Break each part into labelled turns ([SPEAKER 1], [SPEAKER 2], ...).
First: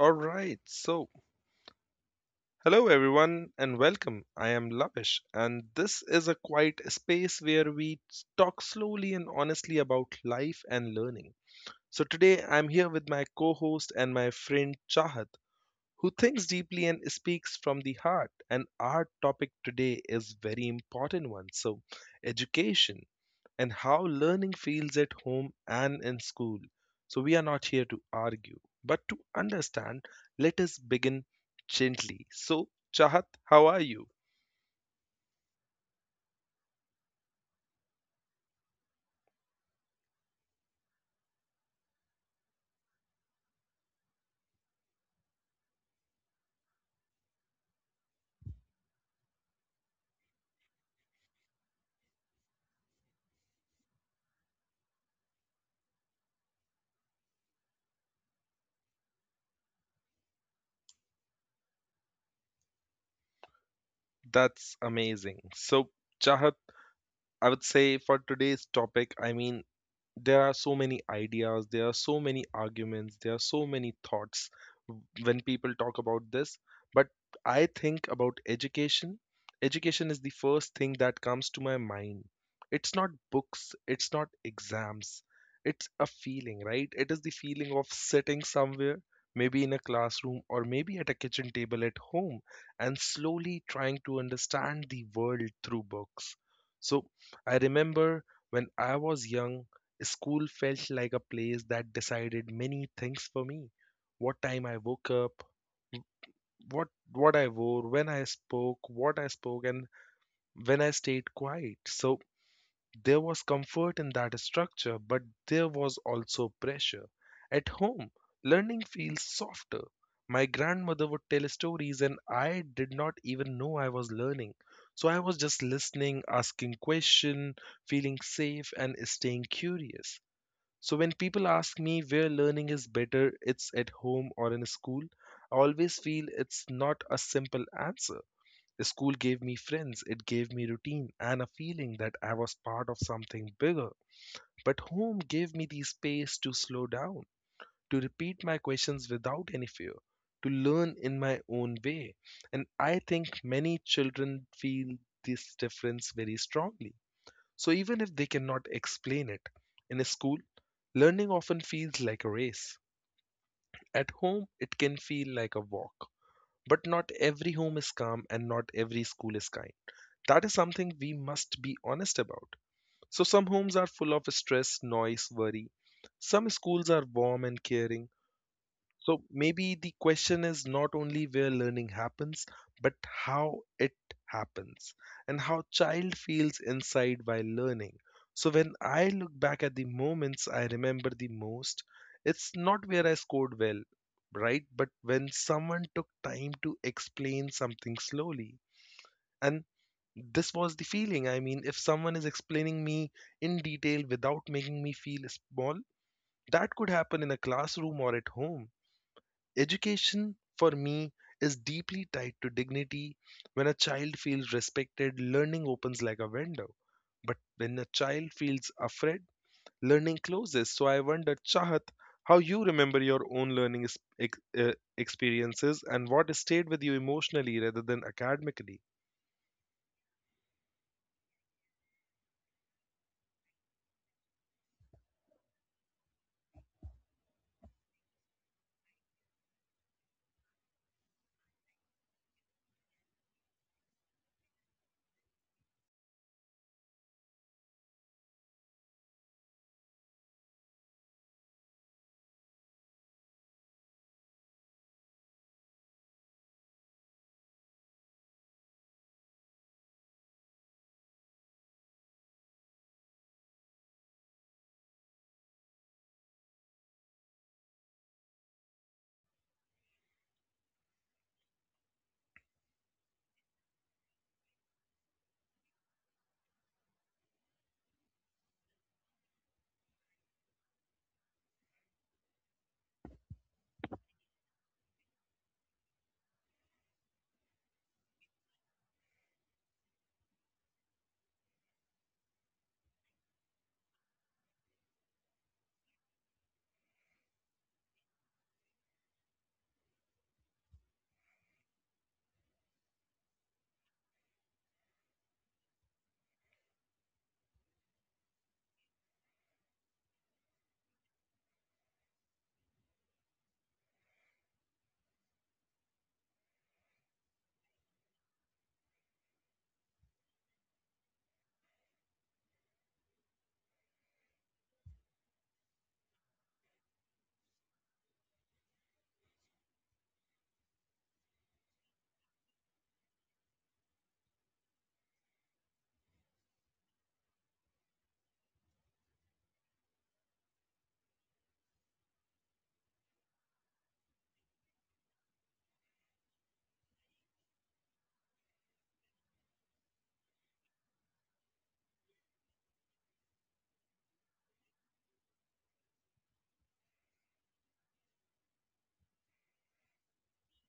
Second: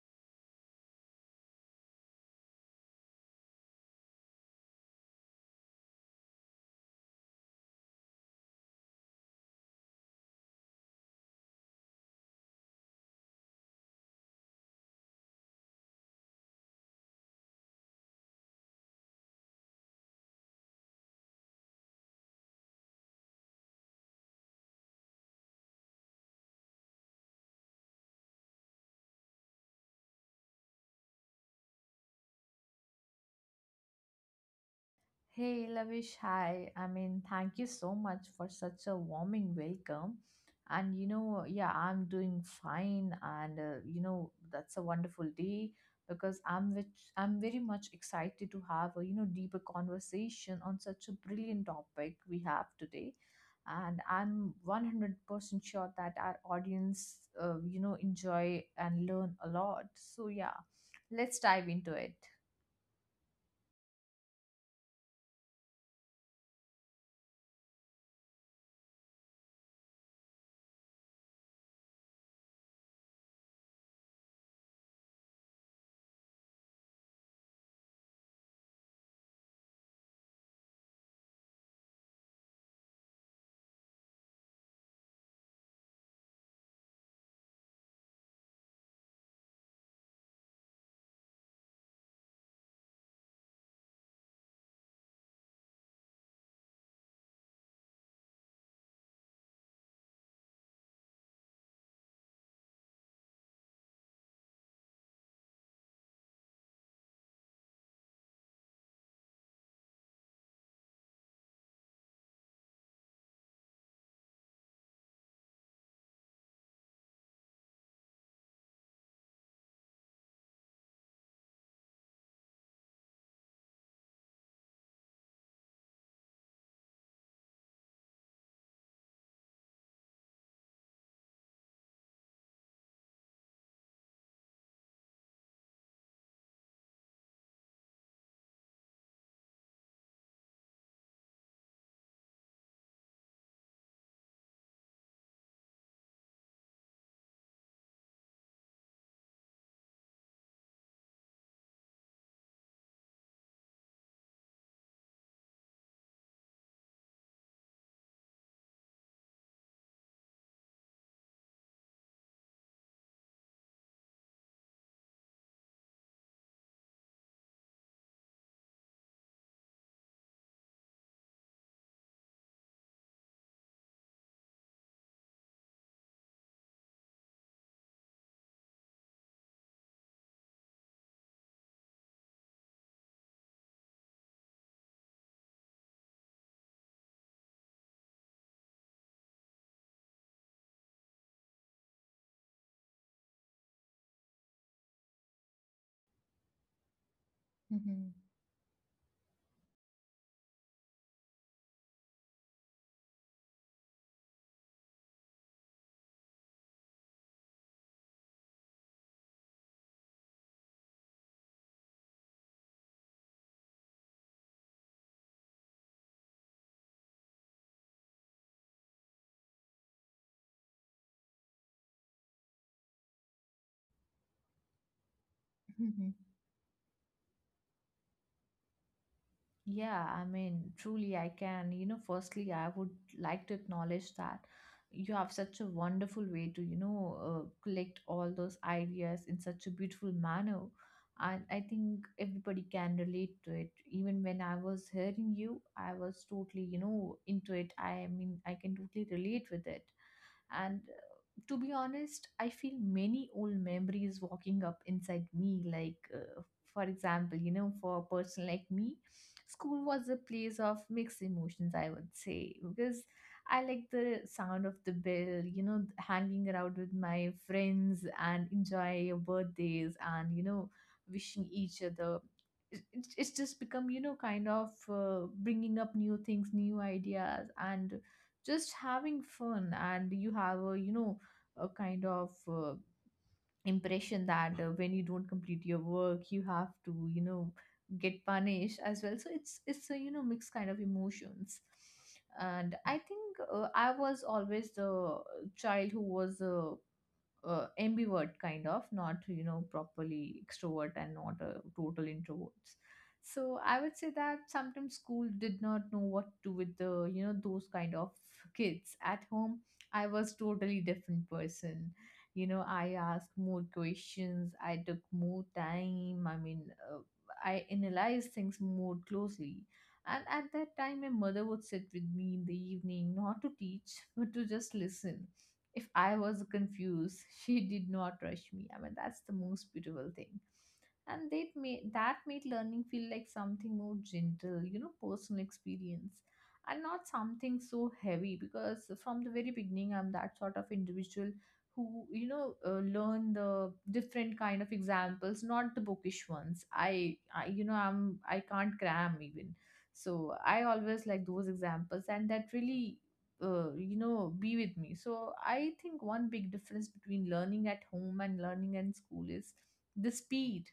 [SPEAKER 1] All right, so hello everyone and welcome. I am Lavish, and this is a quiet space where we talk slowly and honestly about life and learning. So today I'm here with my co host and my friend Chahat, who thinks deeply and speaks from the heart. And our topic today is very important one so, education and how learning feels at home and in school. So, we are not here to argue, but to understand. Let us begin gently. So, Chahat, how are you?
[SPEAKER 2] Hey Lavish, hi. Thank you so much for such a warming welcome. And you know, yeah, I'm doing fine, and that's a wonderful day because I'm very much excited to have a deeper conversation on such a brilliant topic we have today. And I'm 100% sure that our audience, enjoy and learn a lot. So yeah, let's dive into it.
[SPEAKER 1] That's amazing. So, Chahat, I would say for today's topic, I mean, there are so many ideas, there are so many arguments, there are so many thoughts when people talk about this. But I think about education. Education is the first thing that comes to my mind. It's not books, it's not exams, it's a feeling, right? It is the feeling of sitting somewhere, maybe in a classroom or maybe at a kitchen table at home, and slowly trying to understand the world through books. So I remember when I was young, school felt like a place that decided many things for me. What time I woke up, w- what I wore, when I spoke, what I spoke, and when I stayed quiet. So there was comfort in that structure, but there was also pressure. At home, learning feels softer. My grandmother would tell stories, and I did not even know I was learning. So I was just listening, asking questions, feeling safe, and staying curious. So when people ask me where learning is better, it's at home or in school, I always feel it's not a simple answer. School gave me friends, it gave me routine and a feeling that I was part of something bigger. But home gave me the space to slow down, to repeat my questions without any fear, to learn in my own way. And I think many children feel this difference very strongly, so even if they cannot explain it, in a school, learning often feels like a race. At home, it can feel like a walk. But not every home is calm and not every school is kind. That is something we must be honest about. So some homes are full of stress, noise, worry. Some schools are warm and caring, so maybe the question is not only where learning happens, but how it happens and how child feels inside while learning. So when I look back at the moments I remember the most, it's not where I scored well, right? But when someone took time to explain something slowly. And this was the feeling. I mean, if someone is explaining me in detail without making me feel small, that could happen in a classroom or at home. Education, for me, is deeply tied to dignity. When a child feels respected, learning opens like a window. But when a child feels afraid, learning closes. So I wonder, Chahat, how you remember your own learning experiences and what stayed with you emotionally rather than academically.
[SPEAKER 2] Yeah, truly, I can. You know, firstly, I would like to acknowledge that you have such a wonderful way to, collect all those ideas in such a beautiful manner. And I think everybody can relate to it. Even when I was hearing you, I was totally, you know, into it. I mean, I can totally relate with it. And to be honest, I feel many old memories walking up inside me, like. For example, you know, for a person like me, school was a place of mixed emotions, I would say, because I like the sound of the bell, you know, hanging around with my friends and enjoy your birthdays and, you know, wishing each other. It's just become, you know, kind of bringing up new things, new ideas, and just having fun. And you have a, you know, a kind of impression that when you don't complete your work you have to you know get punished as well, so it's a you know mixed kind of emotions. And I think I was always the child who was ambivert kind of, not you know properly extrovert and not a total introverts. So I would say that sometimes school did not know what to do with the you know those kind of kids. At home I was totally different person. You know, I asked more questions, I took more time. Uh, I analyzed things more closely, and at that time my mother would sit with me in the evening, not to teach but to just listen. If I was confused, she did not rush me. I mean, that's the most beautiful thing. And that made learning feel like something more gentle, you know, personal experience, and not something so heavy. Because from the very beginning, I'm that sort of individual who, learn the different kind of examples, not the bookish ones. You know, I can't cram even. So I always like those examples, and that really you know be with me. So I think one big difference between learning at home and learning in school is the speed.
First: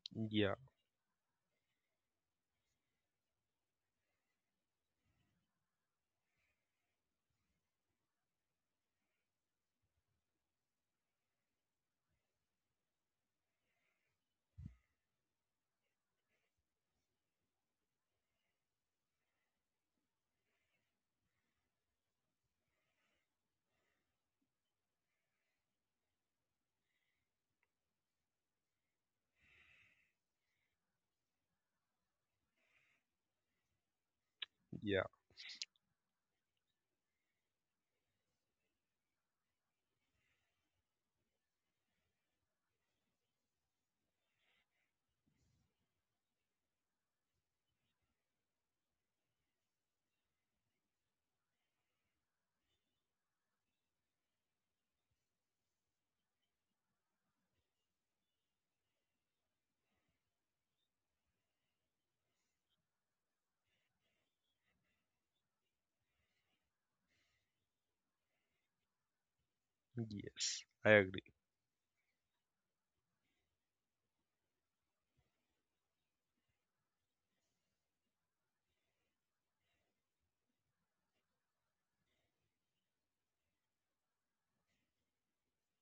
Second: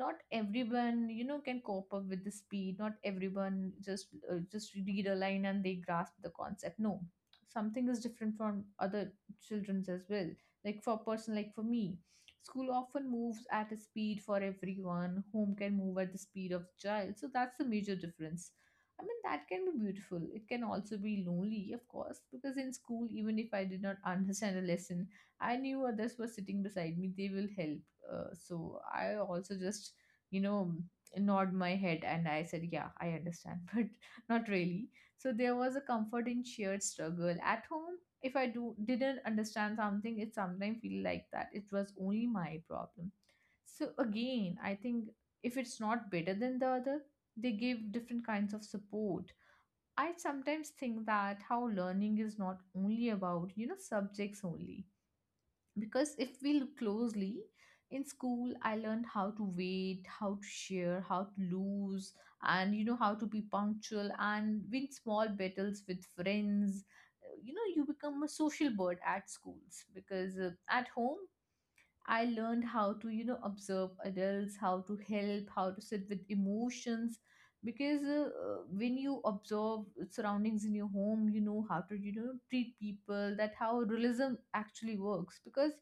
[SPEAKER 2] Not
[SPEAKER 1] Yeah,
[SPEAKER 2] everyone you know can cope up with the speed, not everyone just read a line and they grasp the concept. No, something is different from other children's as well. Like for a person like For me, school often moves at a speed for everyone, home can move at the speed of the child. So that's the major difference. I mean, that can be beautiful. It can also be lonely, of course, because in school, even if I did not understand a lesson, I knew others were sitting beside me. They will help. So I also just, you know, nod my head and I said, yeah, I understand, but not really.
[SPEAKER 1] yeah,
[SPEAKER 2] So there was a comfort in shared struggle. At home, if I do didn't understand something, it sometimes feel like that. It was only my problem. So again, I think if it's not better than the other, they give different kinds of support. I sometimes think that how learning is not only about, you know, subjects only. Because if we look closely, in school, I learned how to wait, how to share, how to lose, and you know, how to be punctual and win small battles with friends. You know, you become a social bird at schools, because
[SPEAKER 1] yes,
[SPEAKER 2] at
[SPEAKER 1] I
[SPEAKER 2] home
[SPEAKER 1] agree.
[SPEAKER 2] I learned how to, you know, observe adults, how to help, how to sit with emotions. Because when you observe surroundings in your home, you know how to, you know, treat people, that how realism actually works. Because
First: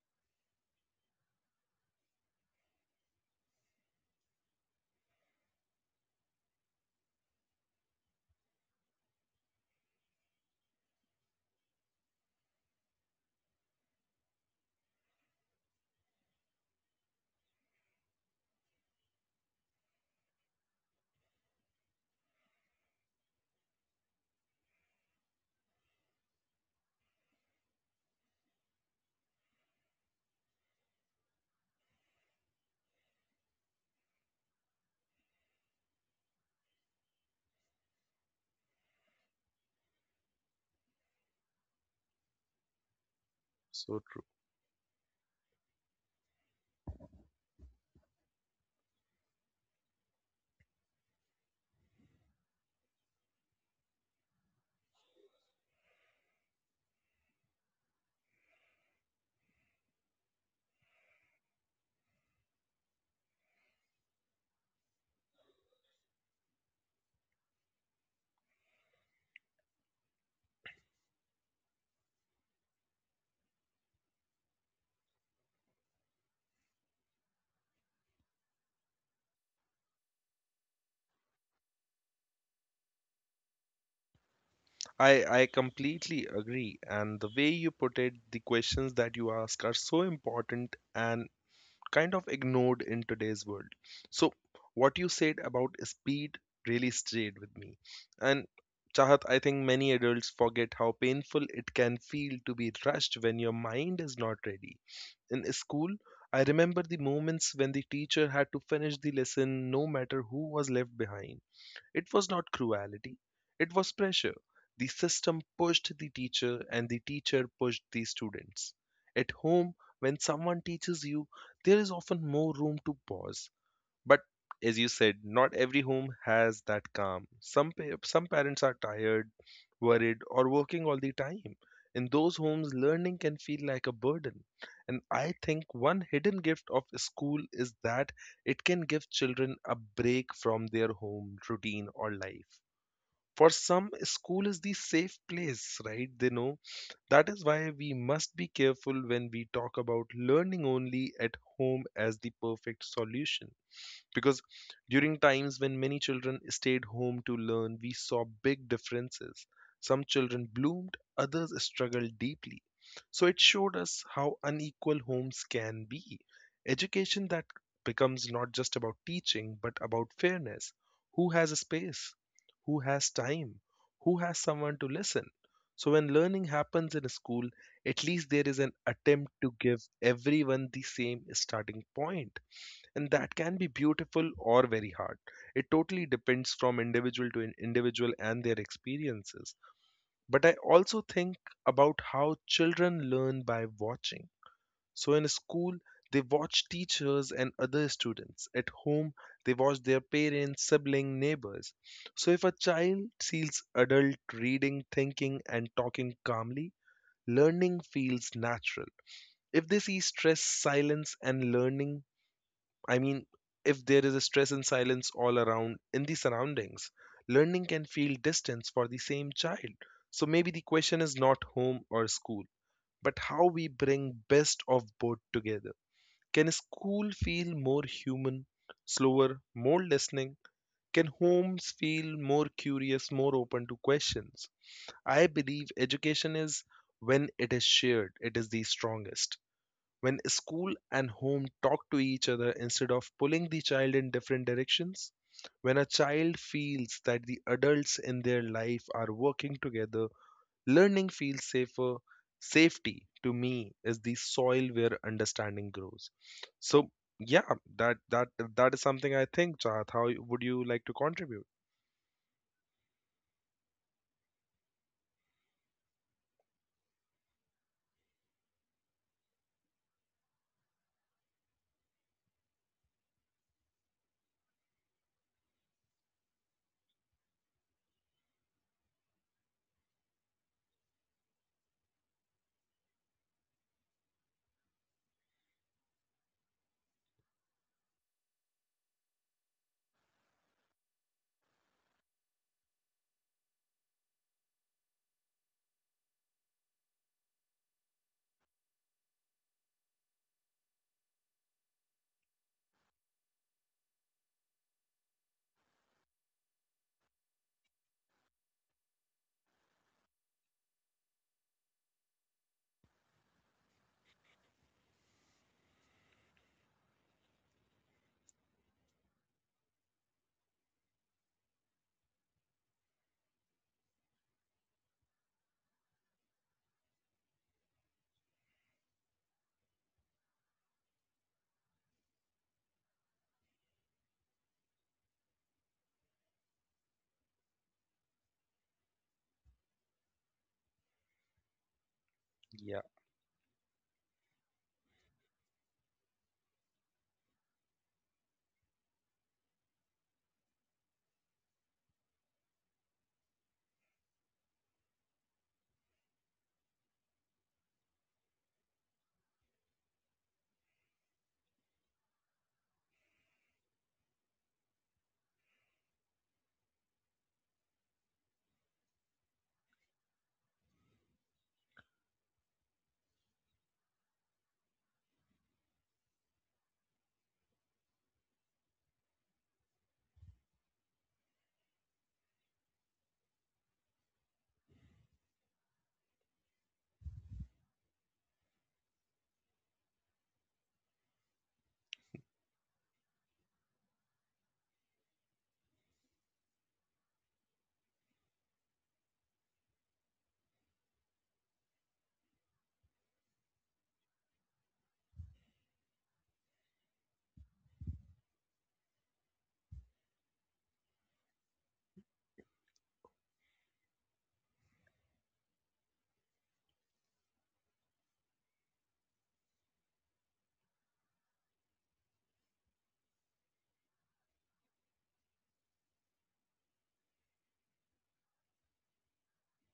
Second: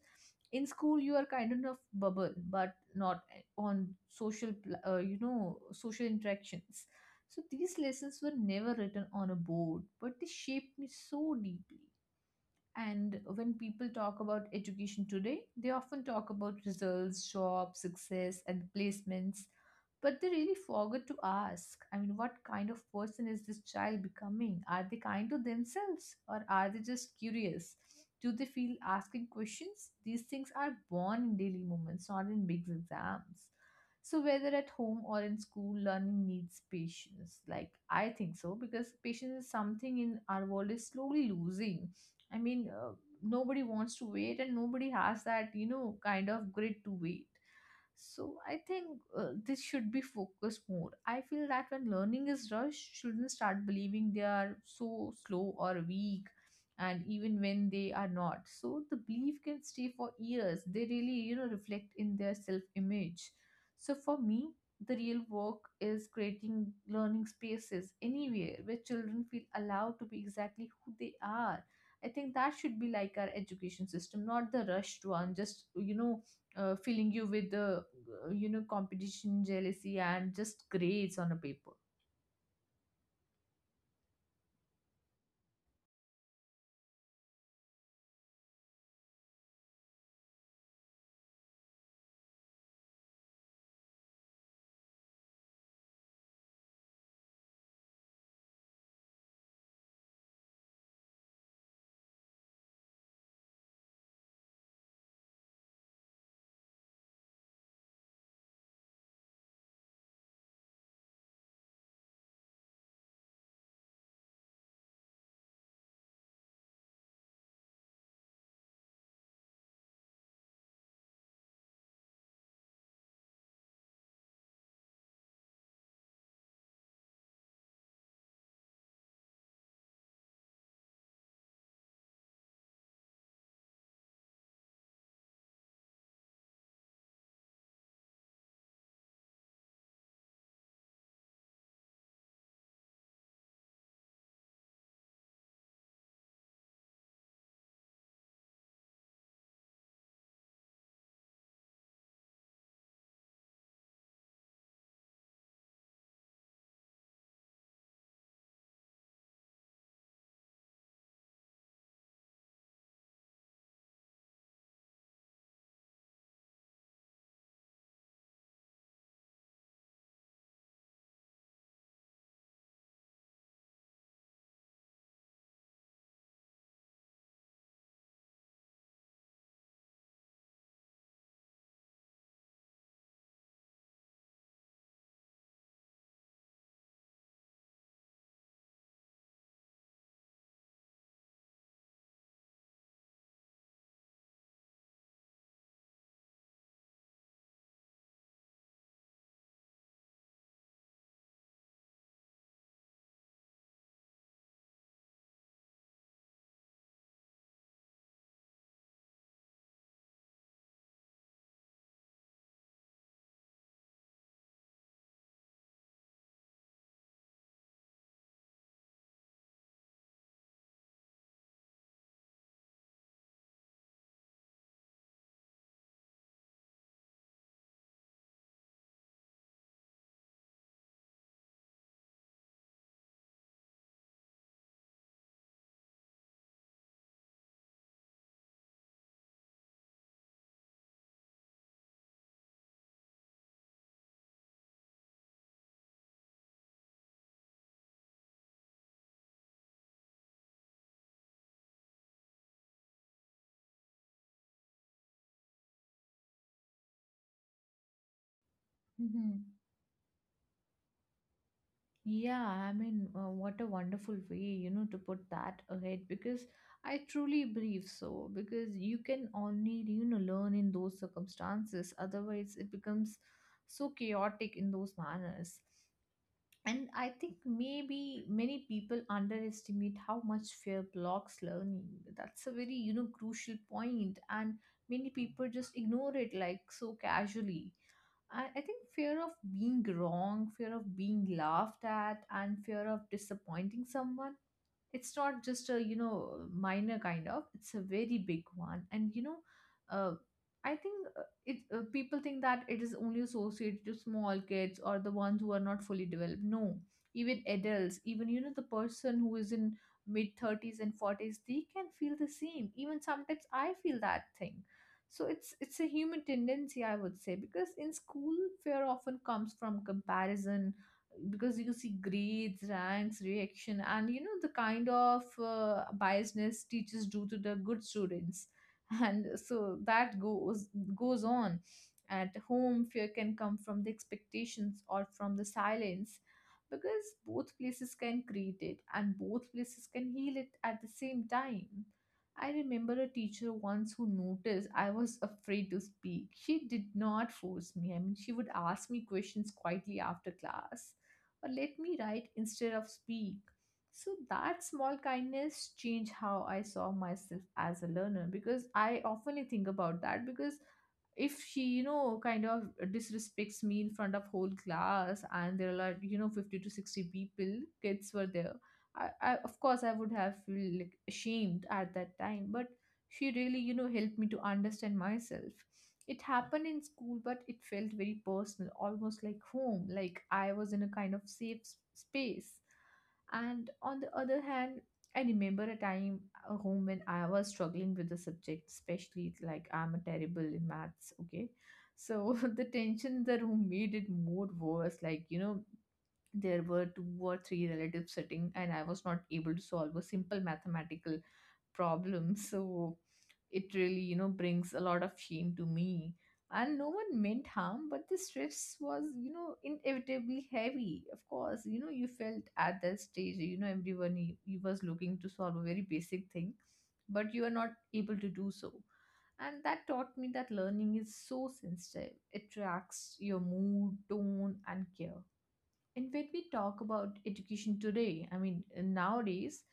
[SPEAKER 2] in school, you are kind of bubble, but not on social, you know, social interactions. So these lessons were never written on a board, but they shaped me so deeply. And when people talk about education today, they often talk about results, jobs, success, and placements, but they really forget to ask, I mean, what kind of person is this child becoming? Are they kind to themselves, or are they just curious? Do they feel asking questions? These things are born in daily moments, not in big exams. So, whether at home or in school, learning needs patience. Like, I think so, because patience is something in our world is slowly losing. I mean, uh, nobody wants
[SPEAKER 1] So
[SPEAKER 2] to
[SPEAKER 1] true.
[SPEAKER 2] wait, and nobody has that, you know, kind of grit to wait. So I think this should be focused more. I feel that when learning is rushed, children start believing they are so slow or weak, and even when they are not. So the belief can stay for years. They really, you know, reflect in their self image. So for me, the real work is creating learning spaces anywhere where children feel allowed to be exactly who they are. I think that should be like our education system, not the rushed one, just, filling you with the, you know, competition, jealousy, and just grades on a paper.
[SPEAKER 1] I completely agree. And the way you put it, the questions that you ask are so important and kind of ignored in today's world. So, what you said about speed really stayed with me. And Chahat, I think many adults forget how painful it can feel to be rushed when your mind is not ready. In school, I remember the moments when the teacher had to finish the lesson no matter who was left behind. It was not cruelty, it was pressure. The system pushed the teacher, and the teacher pushed the students. At home, when someone teaches you, there is often more room to pause. But as you said, not every home has that calm. Some parents are tired, worried, or working all the time. In those homes, learning can feel like a burden. And I think one hidden gift of school is that it can give children a break from their home routine or life. For some, school is the safe place, right? They know. That is why we must be careful when we talk about learning only at home as the perfect solution, because during times when many children stayed home to learn, we saw big differences. Some children bloomed, others struggled deeply, so it showed us how unequal homes can be. Education that becomes not just about teaching but about fairness: who has a space, who has time, who has someone to listen. So when learning happens in a school, at least there is an attempt to give everyone the same starting point, and that can be beautiful or very hard. It totally depends from individual to individual and their experiences. But I also think about how children learn by watching. So in school, they watch teachers and other students. At home, they watch their parents, sibling, neighbors. So if a child sees adult reading, thinking and talking calmly, learning feels natural. If they see stress, silence and learning, I mean, if there is a stress and silence all around in the surroundings, learning can feel distance for the same child. So maybe the question is not home or school, but how we bring best of both together. Can school feel more human, slower, more listening? Can homes feel more curious, more open to questions? I believe education is when it is shared, it is the strongest. When school and home talk to each other instead of pulling the child in different directions, when a child feels that the adults in their life are working together, learning feels safer. Safety to me is the soil where understanding grows. So yeah, that that is something I
[SPEAKER 2] Hmm.
[SPEAKER 1] think, Chahat. How would you like to contribute?
[SPEAKER 2] Yeah, what a wonderful way, you know, to put that ahead, because I truly believe so. Because you can only, you know, learn in those circumstances, otherwise, it becomes so chaotic in those manners. And I think maybe many people underestimate how much fear blocks learning. That's a very, you know, crucial point, and many people just ignore it like so casually. I think fear of being wrong, fear of being laughed at, and fear of disappointing someone, it's not just a you know minor kind of, it's a very big one. And you know uh, I think it people think that it is only associated to small kids or the ones who are not fully developed. No, even adults, even you know the person who is in mid 30s and 40s, they can feel the same. Even sometimes I feel that thing. So it's a human tendency, I would say. Because in school, fear often comes from comparison, because you see grades, ranks, reaction, and you know the kind of biasness teachers do to the good students, and so that goes on. At home, fear can come from the expectations or from the silence, because both places can create it and both places can heal it at the same time. I
[SPEAKER 1] Yeah,
[SPEAKER 2] remember a teacher once who noticed I was afraid to speak. She did not force me. I mean, she would ask me questions quietly after class or let me write instead of speak. So that small kindness changed how I saw myself as a learner, because I often think about that. Because if she you know kind of disrespects me in front of whole class, and there are like you know 50 to 60 people kids were there, I of course I would have feel like ashamed at that time, but she really you know helped me to understand myself. It happened in school, but it felt very personal, almost like home, like I was in a kind of safe space. And on the other hand, I remember a time a home when I was struggling with the subject, especially like I'm a terrible in maths, okay? So the tension in the room made it more worse. Like, you know, there were two or three relatives sitting and I was not able to solve a simple mathematical problem, so it really you know brings a lot of shame to me. And no one meant harm, but the stress was you know inevitably heavy. Of course, you know, you felt at that stage, you know, everyone, you was looking to solve a very basic thing, but you are not able to do so. And that taught me that learning is so sensitive, it tracks your mood, tone and care. And when we talk about education today, nowadays,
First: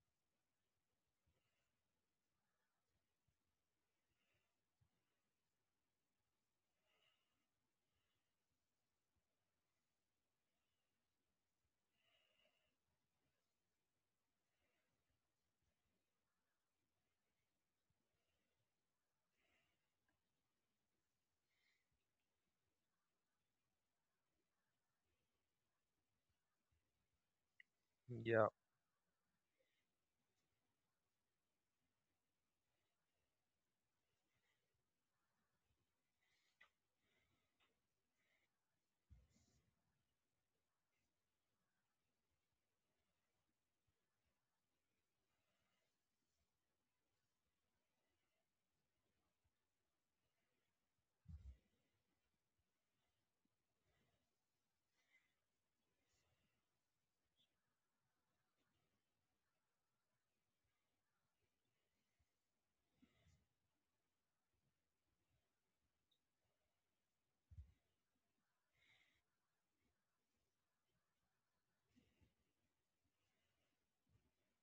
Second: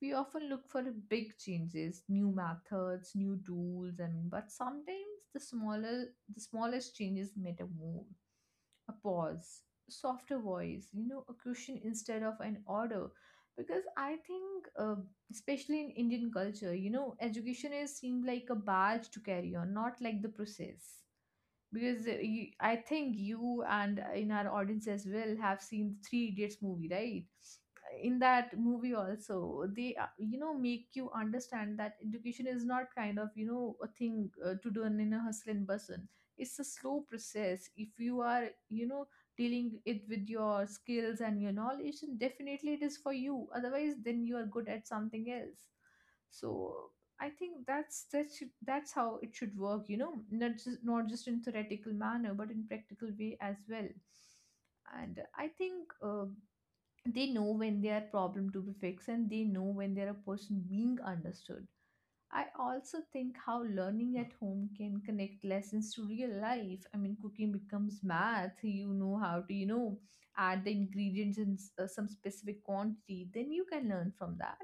[SPEAKER 2] we often look for big changes, new methods, new tools, I mean, but sometimes the smallest changes matter more. A pause, softer voice, you know, a question instead of an order. Because I think, especially in Indian culture, you know, education is seen like a badge to carry on, not like the process because I think you and in our audience as well have seen the Three Idiots movie, right? In
[SPEAKER 1] yeah,
[SPEAKER 2] that movie also, they you know make you understand that education is not kind of you know a thing to do in a hustle and bustle. It's a slow process. If you are you know dealing it with your skills and your knowledge, then definitely it is for you. Otherwise, then you are good at something else, so I think that's how it should work, you know, not just in theoretical manner, but in practical way as well. And I think they know when their problem to be fixed, and they know when they're a person being understood. I also think how learning at home can connect lessons to real life. I mean, cooking becomes math. You know how to, you know, add the ingredients in some specific quantity. Then you can learn from that.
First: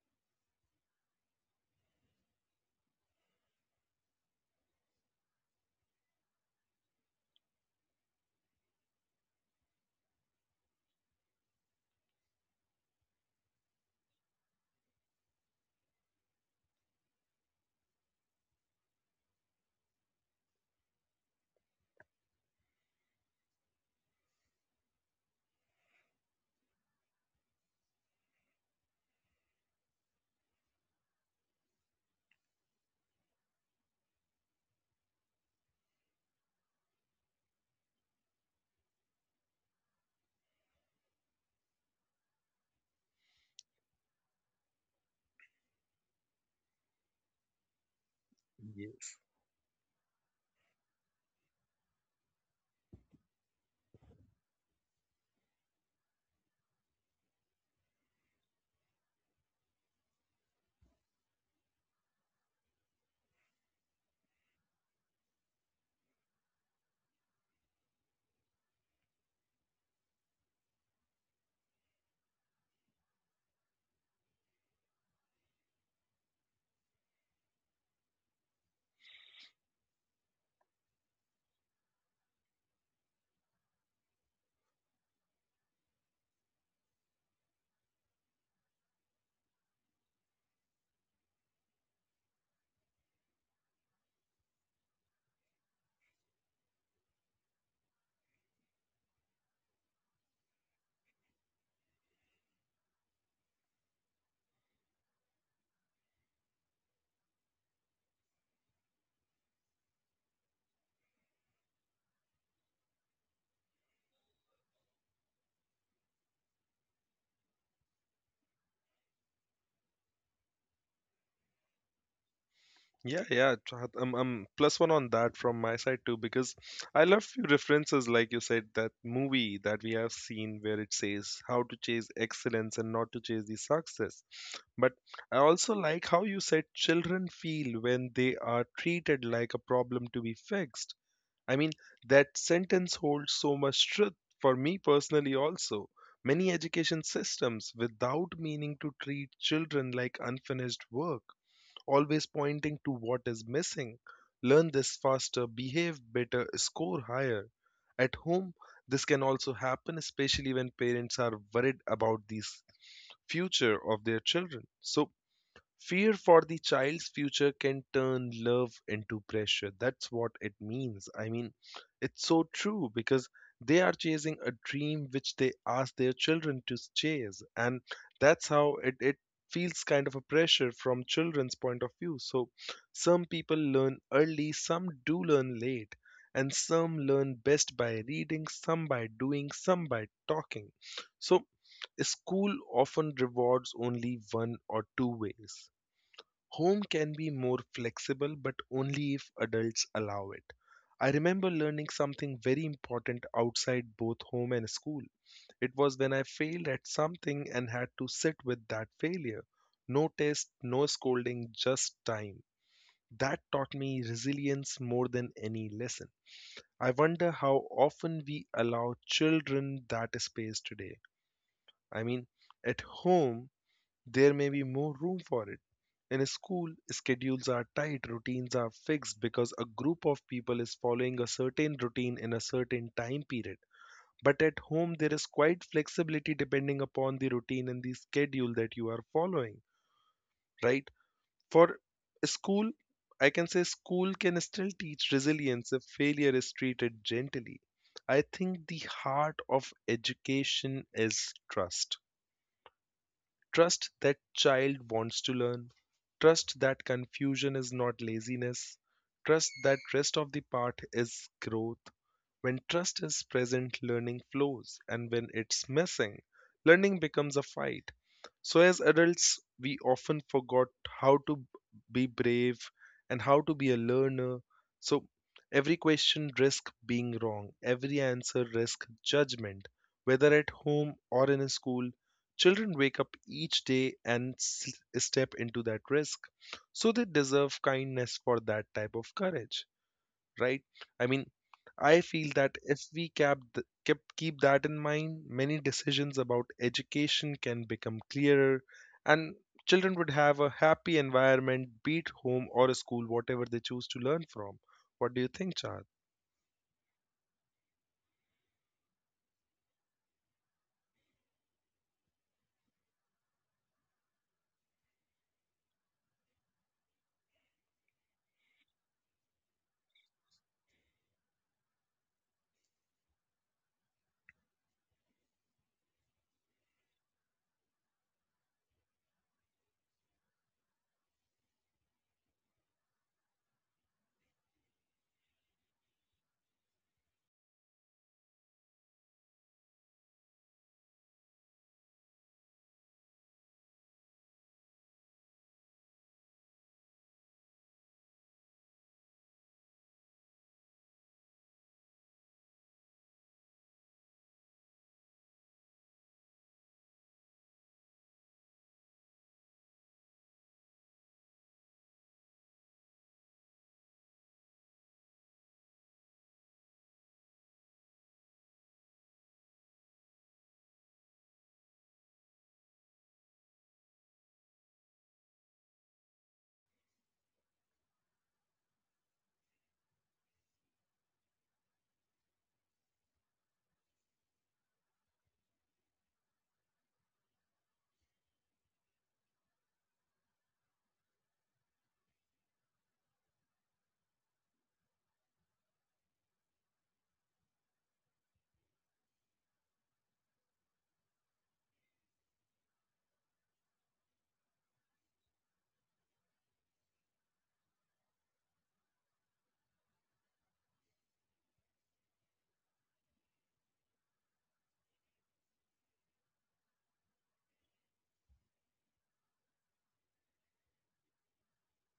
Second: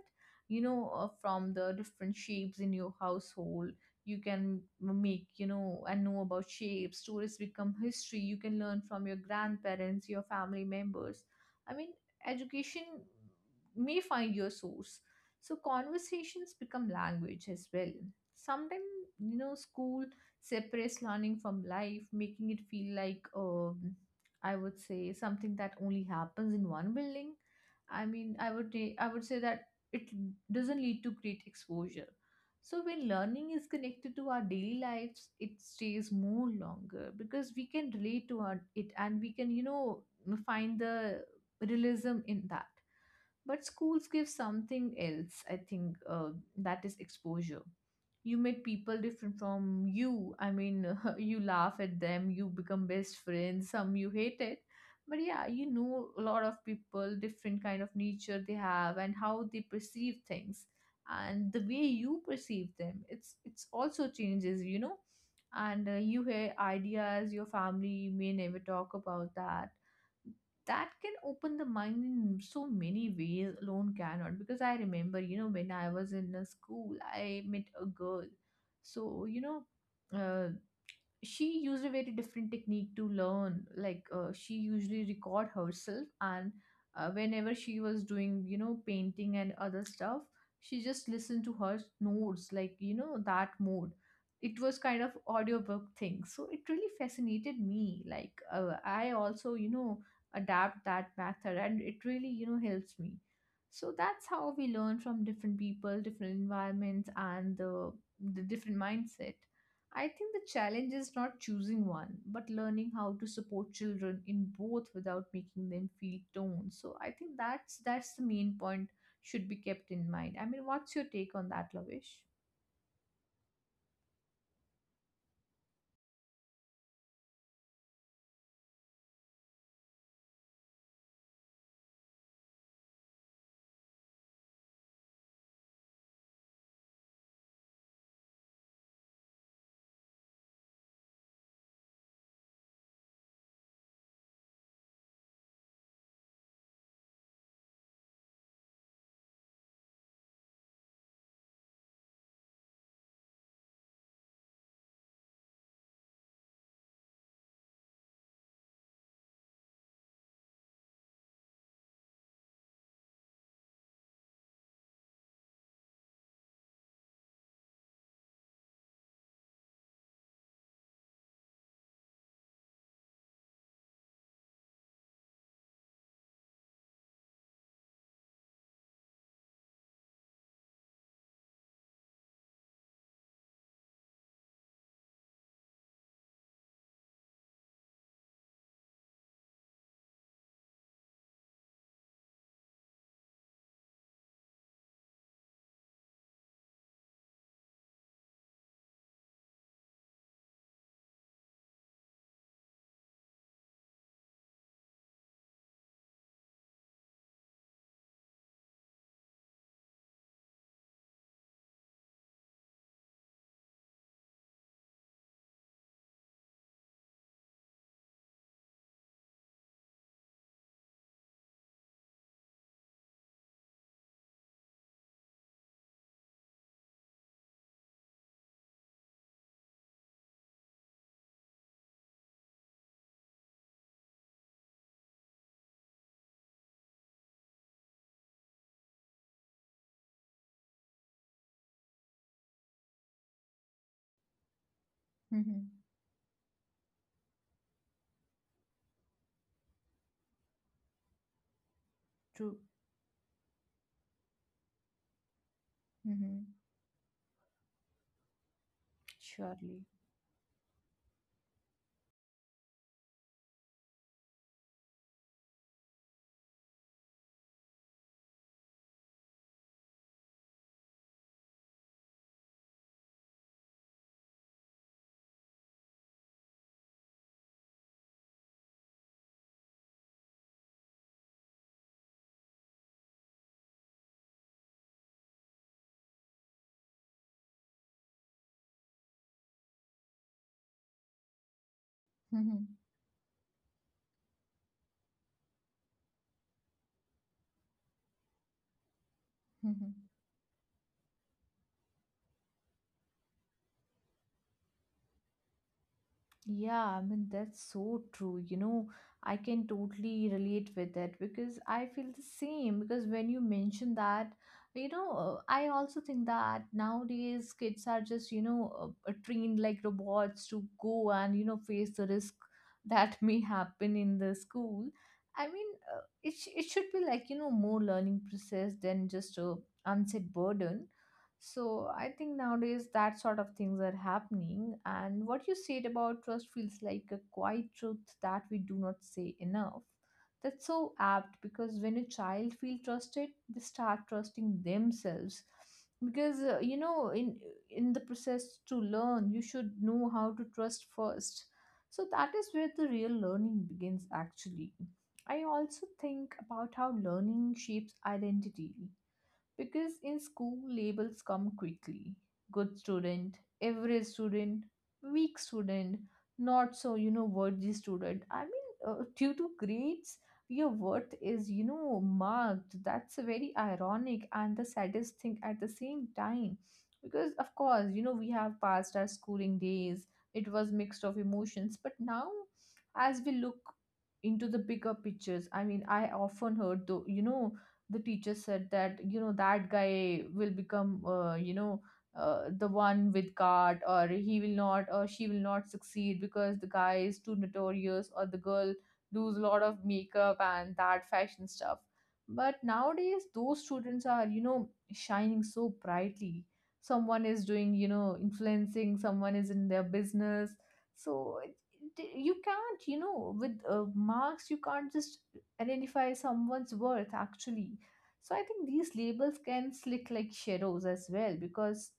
[SPEAKER 2] You know, from the different shapes in your household, you can make, you know, and know about shapes. Stories become history. You can learn from your grandparents, your family members. I mean, education may find your source, so conversations become language as well. Sometimes, you know, school separates learning from life, making it feel like, I would say, something that only happens in one building. I mean, I would say that it doesn't lead to great exposure. So when learning is connected to our daily lives, it stays more longer because we can relate to our, it and we can, you know, find the realism in that. But schools give something else, I think, that is exposure. You meet people
[SPEAKER 1] yes.
[SPEAKER 2] different from you. I mean, you laugh at them, you become best friends, some you hate it. But yeah, you know a lot of people, different kind of nature they have and how they perceive things. And the way you perceive them, it's also changes, you know. And you hear ideas your family may never talk about, that that can open the mind in so many ways alone cannot, because I remember, you know, when I was in a school I met a girl. So you know, uh, she used a very different technique to learn, like she usually record herself, and whenever she was doing you know painting and other stuff, she just listened to her notes, like you know that mode. It was kind of audiobook thing, so it really fascinated me, like I also you know adapt that method, and it really you know helps me. So that's how we learn from different people, different environments, and the different mindset. I think the challenge is not choosing one, but learning how to support children in both without making them feel torn. So I think that's the main point should be kept in mind. I mean, what's your take on that, Lavish?
[SPEAKER 1] Yeah, yeah. Chahat, I'm plus one on that from my side too because I love few references like you said, that movie that we have seen where it says how to chase excellence and not to chase the success. But I also like how you said children feel when they are treated like a problem to be fixed. I mean, that sentence holds so much truth for me personally also. Many education systems without meaning to treat children like unfinished work, always pointing to what is missing. Learn this faster, behave better, score higher. At home, this can also happen, especially when parents are worried about the future of their children. So, fear for the child's future can turn love into pressure. That's what it means. I mean, it's so true because they are chasing a dream which they ask their children to chase. And that's how it feels kind of a pressure from children's point of view. So some people learn early, some do learn late, and some learn best by reading, some by doing, some by talking. So school often rewards only one or two ways. Home can be more flexible, but only if adults allow it. I remember learning something very important outside both home and school. It was when I failed at something and had to sit with that failure. No test, no scolding, just time. That taught me resilience more than any lesson. I wonder how often we allow children that space today. I mean, at home, there may be more room for it. In a school, schedules are tight, routines are fixed because a group of people is following a certain routine in a certain time period. But at home, there is quite flexibility depending upon the routine and the schedule that you are following, right? For a school, I can say school can still teach
[SPEAKER 2] Mm-hmm.
[SPEAKER 1] resilience if failure is treated gently. I think the heart of education is trust.
[SPEAKER 2] True.
[SPEAKER 1] Trust that child wants to learn.
[SPEAKER 2] Mm-hmm.
[SPEAKER 1] Trust that confusion is not laziness. Trust that
[SPEAKER 2] Surely.
[SPEAKER 1] rest of the part is growth. When trust is present, learning flows, and when it's missing, learning becomes a fight. So, as adults, we often forgot how to be brave and how to be a learner. So, every question risks being wrong, every answer risks judgment, whether at home or in a school. Children wake up each day and step into that risk, so they deserve kindness for that type of courage, right? I mean, I feel that
[SPEAKER 2] Mm-hmm.
[SPEAKER 1] if we kept, th- kept keep that in mind, many decisions about education can become clearer, and children would have a happy environment, be it home or a school, whatever they choose to learn from. What do you think, Chad?
[SPEAKER 2] Yeah, I mean, that's so true. You know, I can totally relate with it because I feel the same. Because when you mention that, you know, I also think that nowadays kids are just, you know, trained like robots to go and, you know, face the risk that may happen in the school. I mean, it, it should be like, you know, more learning process than just a unsaid burden, so I think nowadays that sort of things are happening. And what you said about trust feels like a quiet truth that we do not say enough. That's so apt because when a child feels trusted, they start trusting themselves. Because you know, in the process to learn, you should know how to trust first. So that is where the real learning begins actually. I also think about how learning shapes identity because in school, labels come quickly: good student, average student, weak student, not so, you know, worthy student. I mean, due to grades, your worth is, you know, marked. That's very ironic and the saddest thing at the same time. Because, of course, you know, we have passed our schooling days, it was mixed of emotions, but now as we look into the bigger pictures, I mean, I often heard though you know the teacher said that you know that guy will become you know the one with card, or he will not or she will not succeed because the guy is too notorious or the girl does a lot of makeup and that fashion stuff. But nowadays those students are you know shining so brightly. Someone is doing you know influencing, someone is in their business. So you can't you know with marks you can't just identify someone's worth actually. So I think these labels can slick like shadows as well, because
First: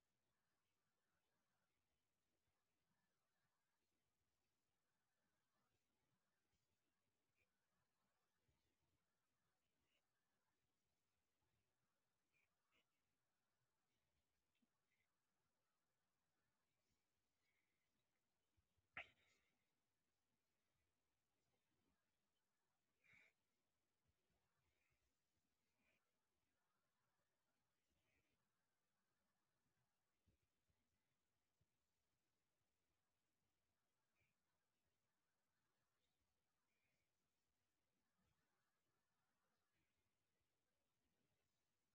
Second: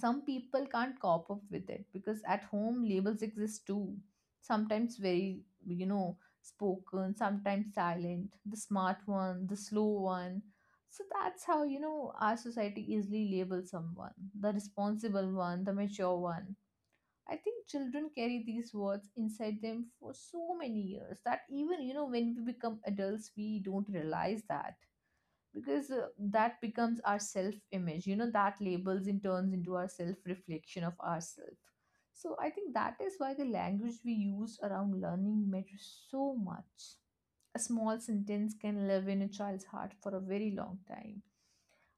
[SPEAKER 2] some people can't cope up with it, because at home labels exist too. Sometimes very, you know, spoken, sometimes silent, the smart one, the slow one. So that's how, you know, our society easily labels someone: the responsible one, the mature one. I think children carry these words inside them for so many years that even, you know, when we become adults, we don't realize that, because that becomes our self image, you know, that labels in turns into our self reflection of ourself. So I think that is why the language we use around learning matters so much. A small sentence can live in a child's heart for a very long time.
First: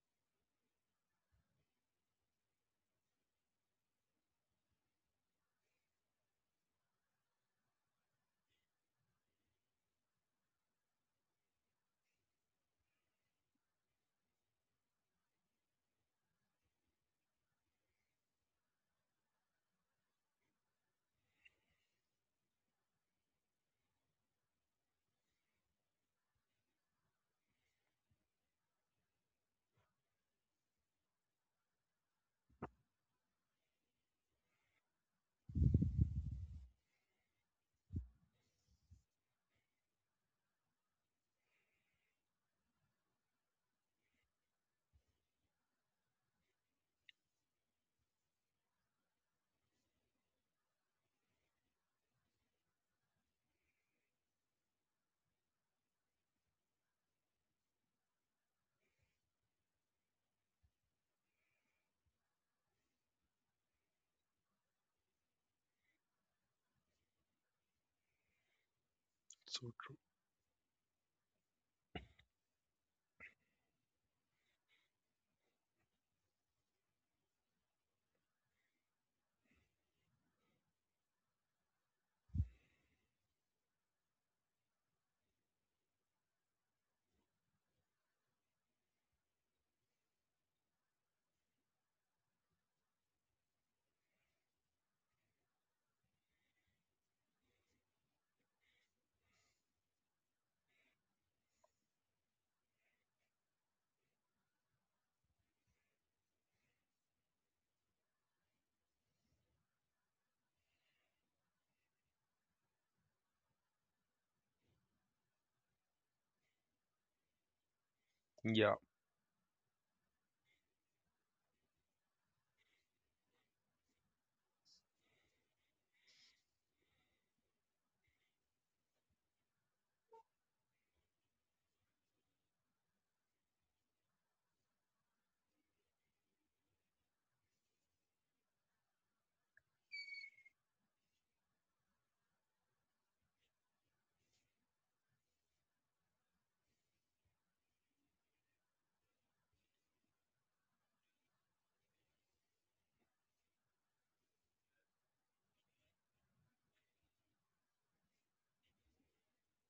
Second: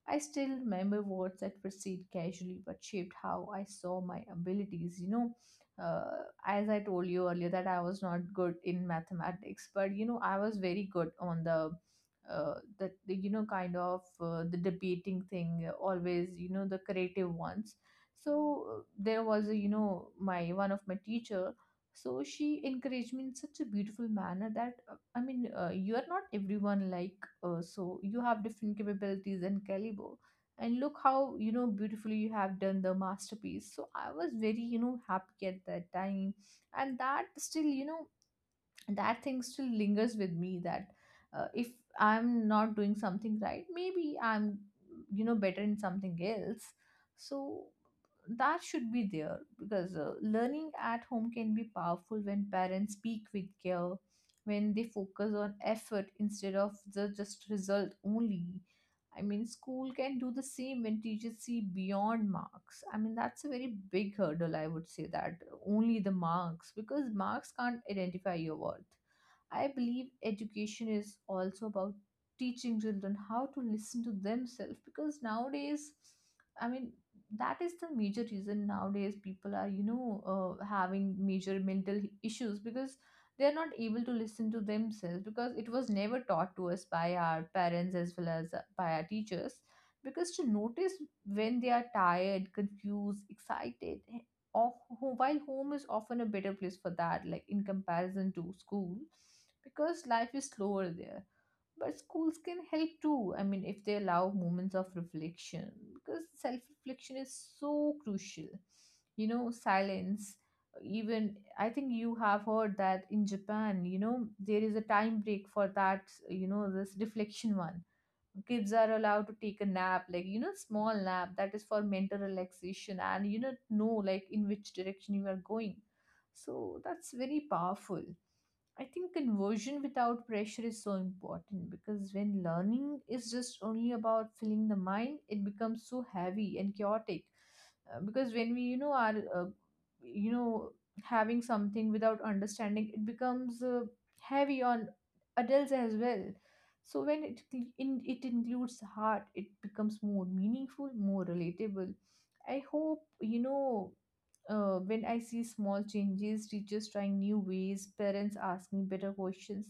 [SPEAKER 2] I still remember words that were said casually but shaped how I saw my abilities. You know, as I told you earlier, that I was not good in mathematics, but you know, I was very good on the the you know kind of the debating thing. Always, you know, the creative ones. So there was a, you know, my one of my teacher, so she encouraged me in such a beautiful manner that I mean you are not everyone like so you have different capabilities and caliber, and look how you know beautifully you have done the masterpiece. So I was very you know happy at that time, and that still you know that thing still lingers with me that if I'm not doing something right, maybe I'm you know better in something else. So that should be there, because learning at home can be powerful when parents speak with care, when they focus on effort instead of the just result only. I mean, school can do the same when teachers see beyond marks. I mean, that's a very big hurdle, I would say, that only the marks, because marks can't identify your worth. I
[SPEAKER 1] So true.
[SPEAKER 2] believe education is also about teaching children how to listen to themselves because nowadays, I mean, that is the major reason nowadays people are, you know, having major mental issues because they are not able to listen to themselves, because it was never taught to us by our parents as well as by our teachers, because to notice when they are tired, confused, excited, or while home is often a better place for that, like in comparison to school, because life is slower there. But schools can help too, I mean, if they allow moments of reflection, because self reflection is so crucial, you know, silence. Even I think you have heard that in Japan you know there is a time break for that, you know, this reflection one. Kids
[SPEAKER 1] Yeah,
[SPEAKER 2] are allowed to take a nap, like you know small nap, that is for mental relaxation and you know like in which direction you are going. So that's very powerful. I think conversion without pressure is so important, because when learning is just only about filling the mind, it becomes so heavy and chaotic. Because when we, you know, are, you know, having something without understanding, it becomes heavy on adults as well. So when it in, it includes heart, it becomes more meaningful, more relatable. I hope you know when I see small changes, teachers trying new ways, parents asking better questions,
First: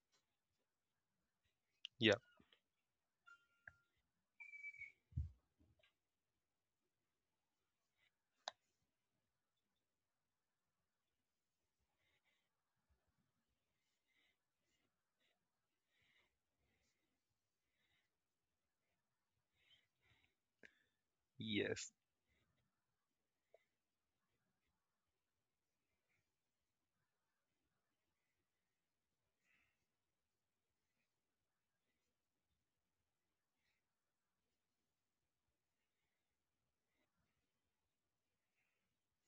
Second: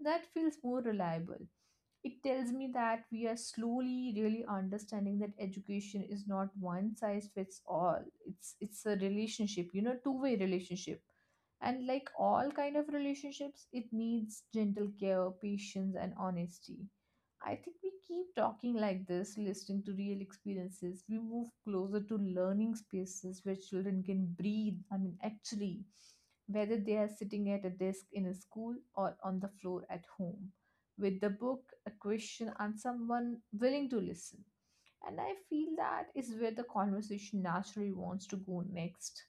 [SPEAKER 2] that feels more reliable.
[SPEAKER 1] yeah,
[SPEAKER 2] It tells me that we are slowly really understanding that education is not one size fits all. It's a relationship, you know, two-way relationship. And like all kind of relationships, it needs gentle care, patience, and honesty. I think we keep talking like this, listening to real experiences. We move
[SPEAKER 1] yes,
[SPEAKER 2] closer to learning spaces where children can breathe. I mean, actually, whether they are sitting at a desk in a school or on the floor at home, with the book, a question, and someone willing to listen. And I feel that is where the conversation naturally wants to go next.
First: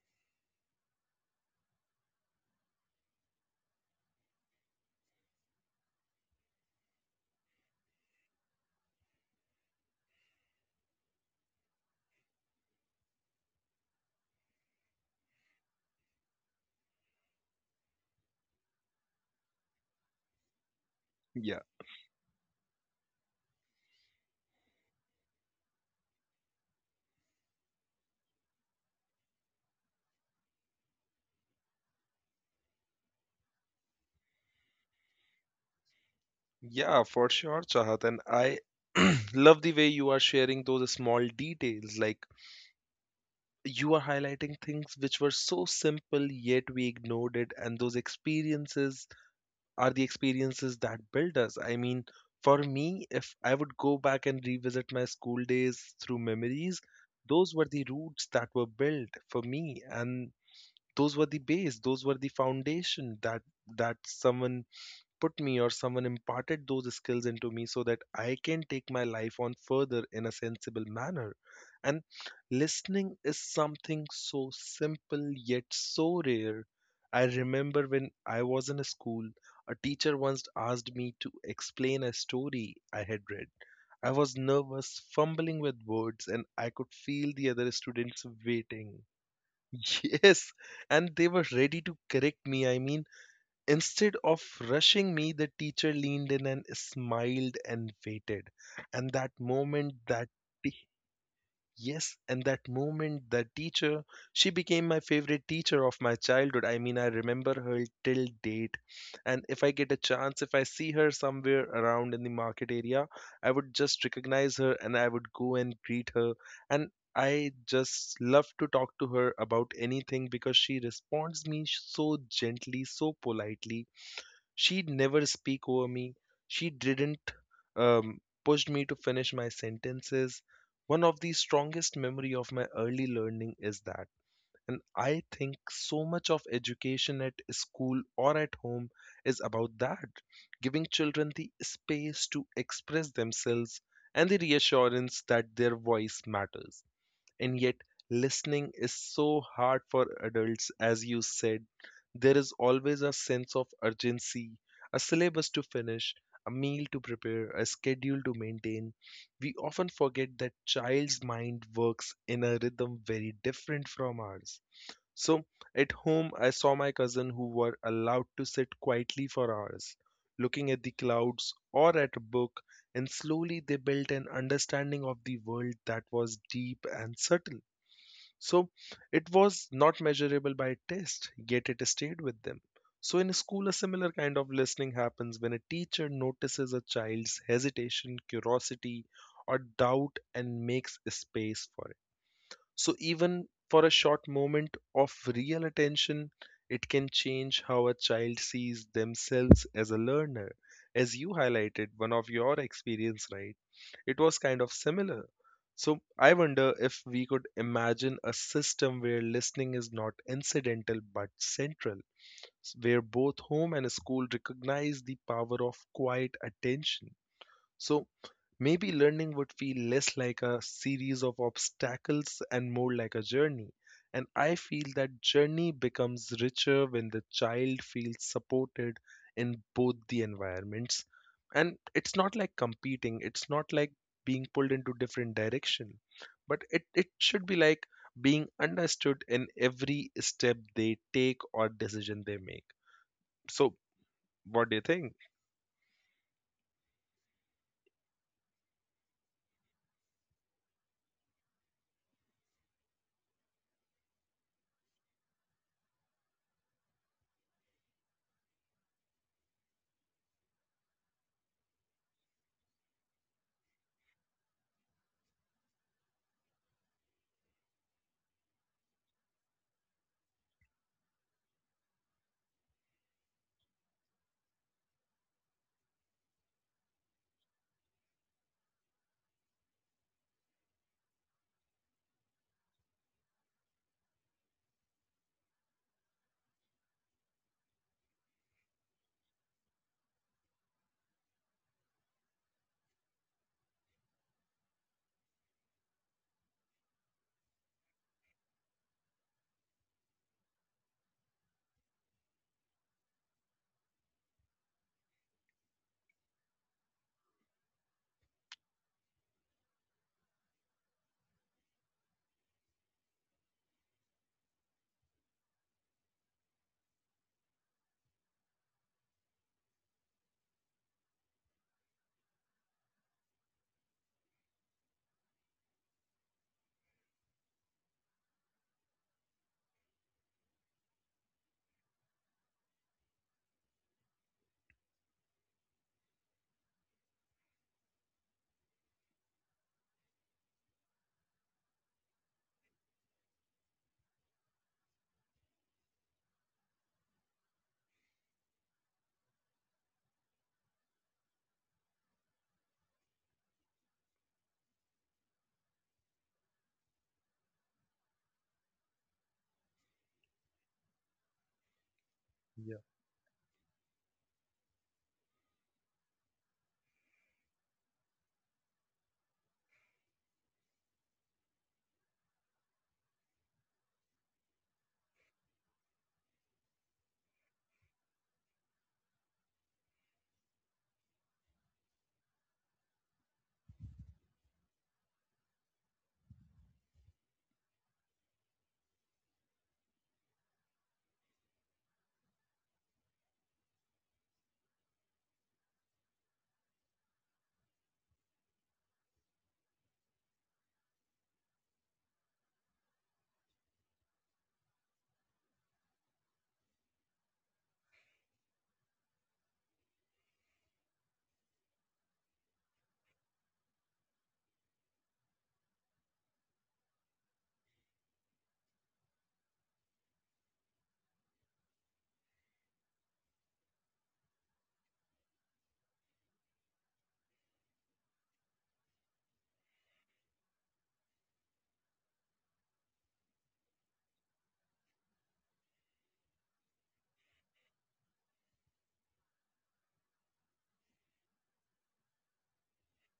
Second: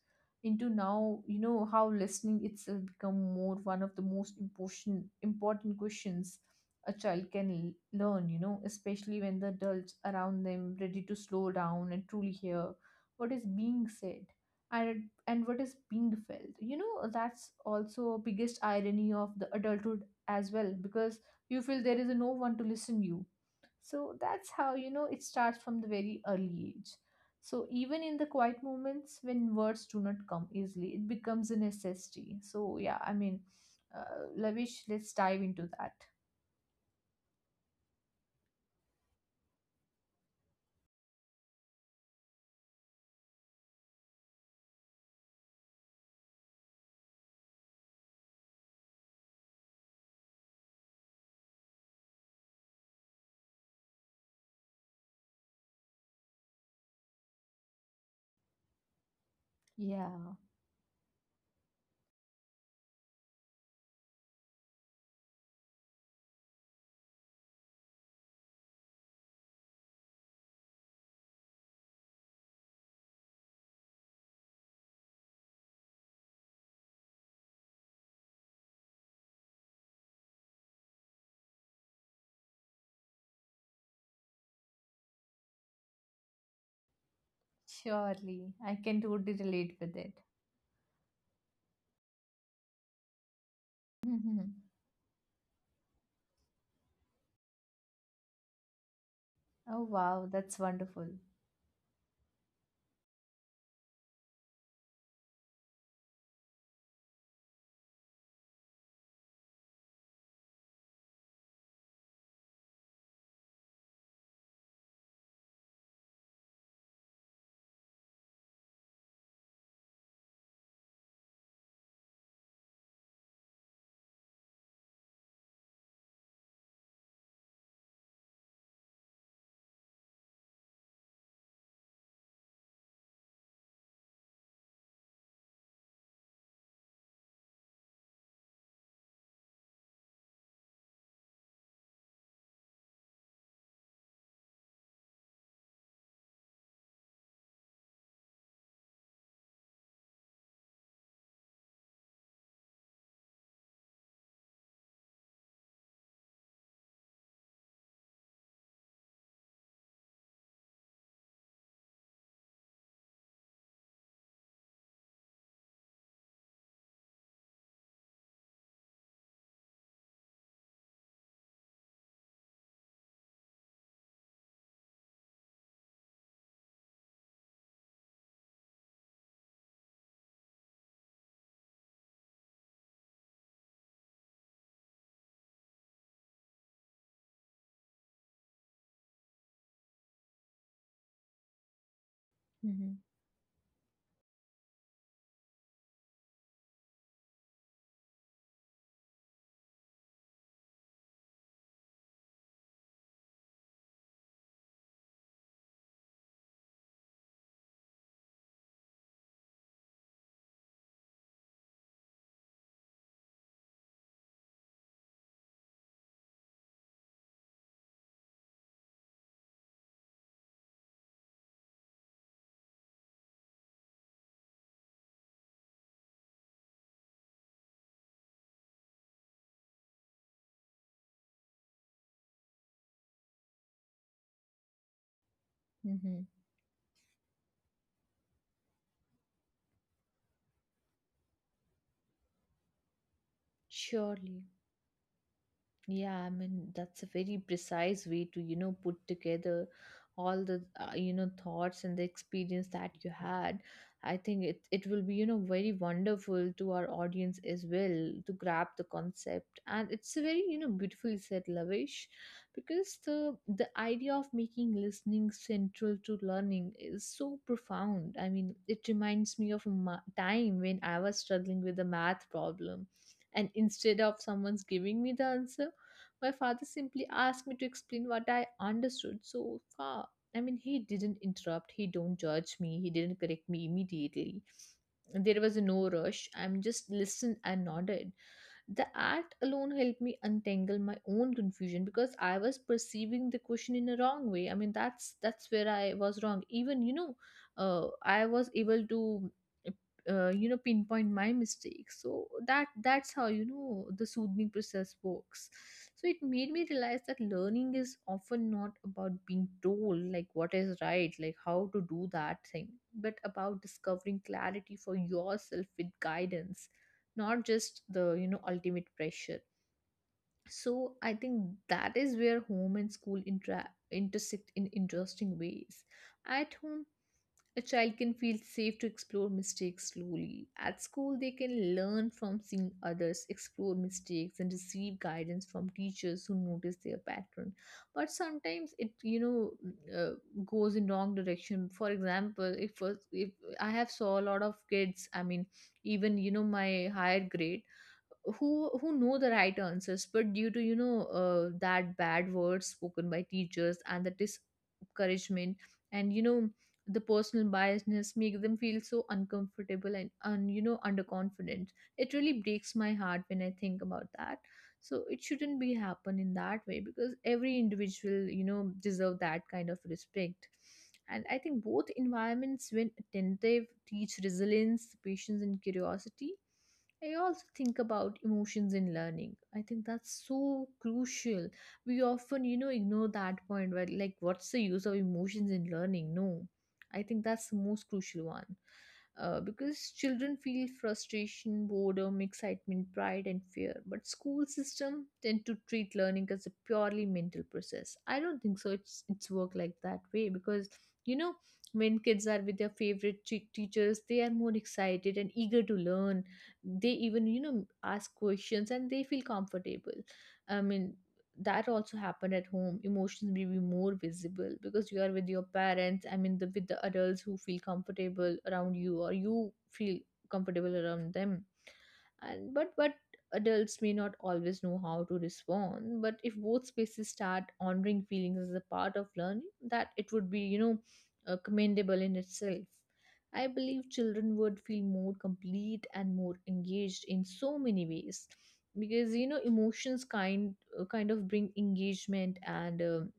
[SPEAKER 2] Into now, how listening itself become more one of the most important questions a child can learn, you know, especially when the adults around them ready to slow down and truly hear what is being said and what is being felt. You know, that's also biggest irony of the adulthood as well because
[SPEAKER 1] yeah.
[SPEAKER 2] you feel there is no one to listen you, so that's how, you know, it starts from the very early age. So even in the quiet moments when words do not come easily, it becomes a necessity. So yeah, I mean, Lavish, let's dive into that.
[SPEAKER 1] Yeah, for sure, Chahat. And I love the way you are sharing those small details. Like you are highlighting things which were so simple, yet we ignored it. And those experiences are the experiences that build us. I mean, for me, if I would go back and revisit my school days through memories, those were the roots that were built for me. And
[SPEAKER 2] Yeah,
[SPEAKER 1] those were the base, those were the foundation that someone put me or someone imparted those skills into me so that I can take my life on further in a sensible manner. And listening is something so simple yet so rare. I remember when I was in a school, a teacher once asked me to explain a story I had read. I was nervous, fumbling with words, and I could feel the other students
[SPEAKER 2] surely. I can
[SPEAKER 1] waiting.
[SPEAKER 2] totally relate with it.
[SPEAKER 1] Yes, and they were ready to correct me. I mean, instead of
[SPEAKER 2] Oh,
[SPEAKER 1] rushing me, the teacher leaned in and smiled and waited. And that moment,
[SPEAKER 2] wow, that's
[SPEAKER 1] t-
[SPEAKER 2] wonderful.
[SPEAKER 1] yes, and that moment, that teacher, she became my favorite teacher of my childhood. I mean, I remember her till date. And if I get a chance, if I see her somewhere around in the market area, I would just recognize her and I would go and greet her. And I just love to talk to her about anything because she responds me so gently, so politely. She'd never speak over me. She didn't push me to finish my sentences. One of the strongest memory of my early learning is that, and I think so much of education at school or at home is about that, giving children the space to express themselves and the reassurance that their voice matters. And yet listening is so hard for adults. As you said, there is always a sense of urgency, a syllabus to finish, a meal to prepare, a schedule to maintain. We often forget that child's mind works in a rhythm very different from ours. So at home, I saw my cousin who were allowed to sit quietly for hours, looking at the clouds or at a book, and slowly they built an understanding of the world that was deep and subtle. So it was not measurable by test, yet it stayed with them. So in school, a similar kind of listening happens when a teacher notices a child's hesitation, curiosity, or doubt and makes space for it. So
[SPEAKER 2] Hmm.
[SPEAKER 1] even for a short moment of real attention, it can change how a child sees themselves as a learner. As you highlighted, one of your experience, right? It was kind of similar. So I wonder if we could imagine a system where listening is not incidental but central, where both home and school recognize the power of quiet attention. So maybe learning would feel less like a series of obstacles and more like a journey. And I feel that journey becomes richer when the child feels supported in both the environments. And it's not like competing, it's not like being pulled into different direction,
[SPEAKER 2] Hmm.
[SPEAKER 1] but it should be like being understood in every step they take or decision they make. So,
[SPEAKER 2] Surely.
[SPEAKER 1] what do you think?
[SPEAKER 2] Yeah, I mean, that's a very precise way to, you know, put together all the, you know, thoughts and the experience that you had. I think it will be, you know, very wonderful to our audience as well to grab the concept. And it's a very, you know, beautifully said, Lavish, because the idea of making listening central to learning is so profound. I mean, it reminds me of a time when I was struggling with a math problem. And instead of someone's giving me the answer, my father simply asked me to explain what I understood so far. I mean, he didn't interrupt, he don't judge me, he didn't correct me immediately. There was no rush. I'm just listened and nodded. The act alone helped me untangle my own confusion because I was perceiving the question in a wrong way. I mean, that's where I was wrong. Even you know, I was able to, you know, pinpoint my mistakes. So that's how you know the soothing process works. So it made me realize that learning is often not about being told like what is right, like how to do that thing, but about discovering clarity for yourself with guidance, not just the you know ultimate pressure. So I think that is where home and school intersect in interesting ways. At home, a child can feel safe to explore mistakes slowly. At school, they can learn from seeing others explore mistakes and receive guidance from teachers who notice their pattern. But sometimes it, you know, uh, goes in wrong direction. For example, if I have saw a lot of kids, I mean, even you know, my higher grade, who know the right answers, but due to you know that bad words spoken by teachers and the discouragement and you know the personal biasness make them feel so uncomfortable and, you know underconfident. It really breaks my heart when I think about that. So it shouldn't be happen in that way, because every individual you know deserve that kind of respect. And I think both environments, when attentive, teach resilience, patience, and curiosity. I also think about emotions in learning. I think that's so crucial. We often, you know, ignore that point where, like, what's the use of emotions in learning? No, I think that's the most crucial one. Because children feel frustration, boredom, excitement, pride, and fear. But school system tend to treat learning as a purely mental process. I don't think so. It's work like that way because you know when kids are with their favorite teachers, they are more excited and eager to learn. They even you know ask questions and they feel comfortable. I mean, that also happen at home. Emotions may be more visible because you are with your parents, I mean the with the adults who feel comfortable around you or you feel comfortable around them. And but adults may not always know how to respond. But if both spaces start honoring feelings as a part of learning, that it would be you know commendable in itself. I believe children would feel more complete and more engaged in so many ways, because you know emotions kind of bring engagement and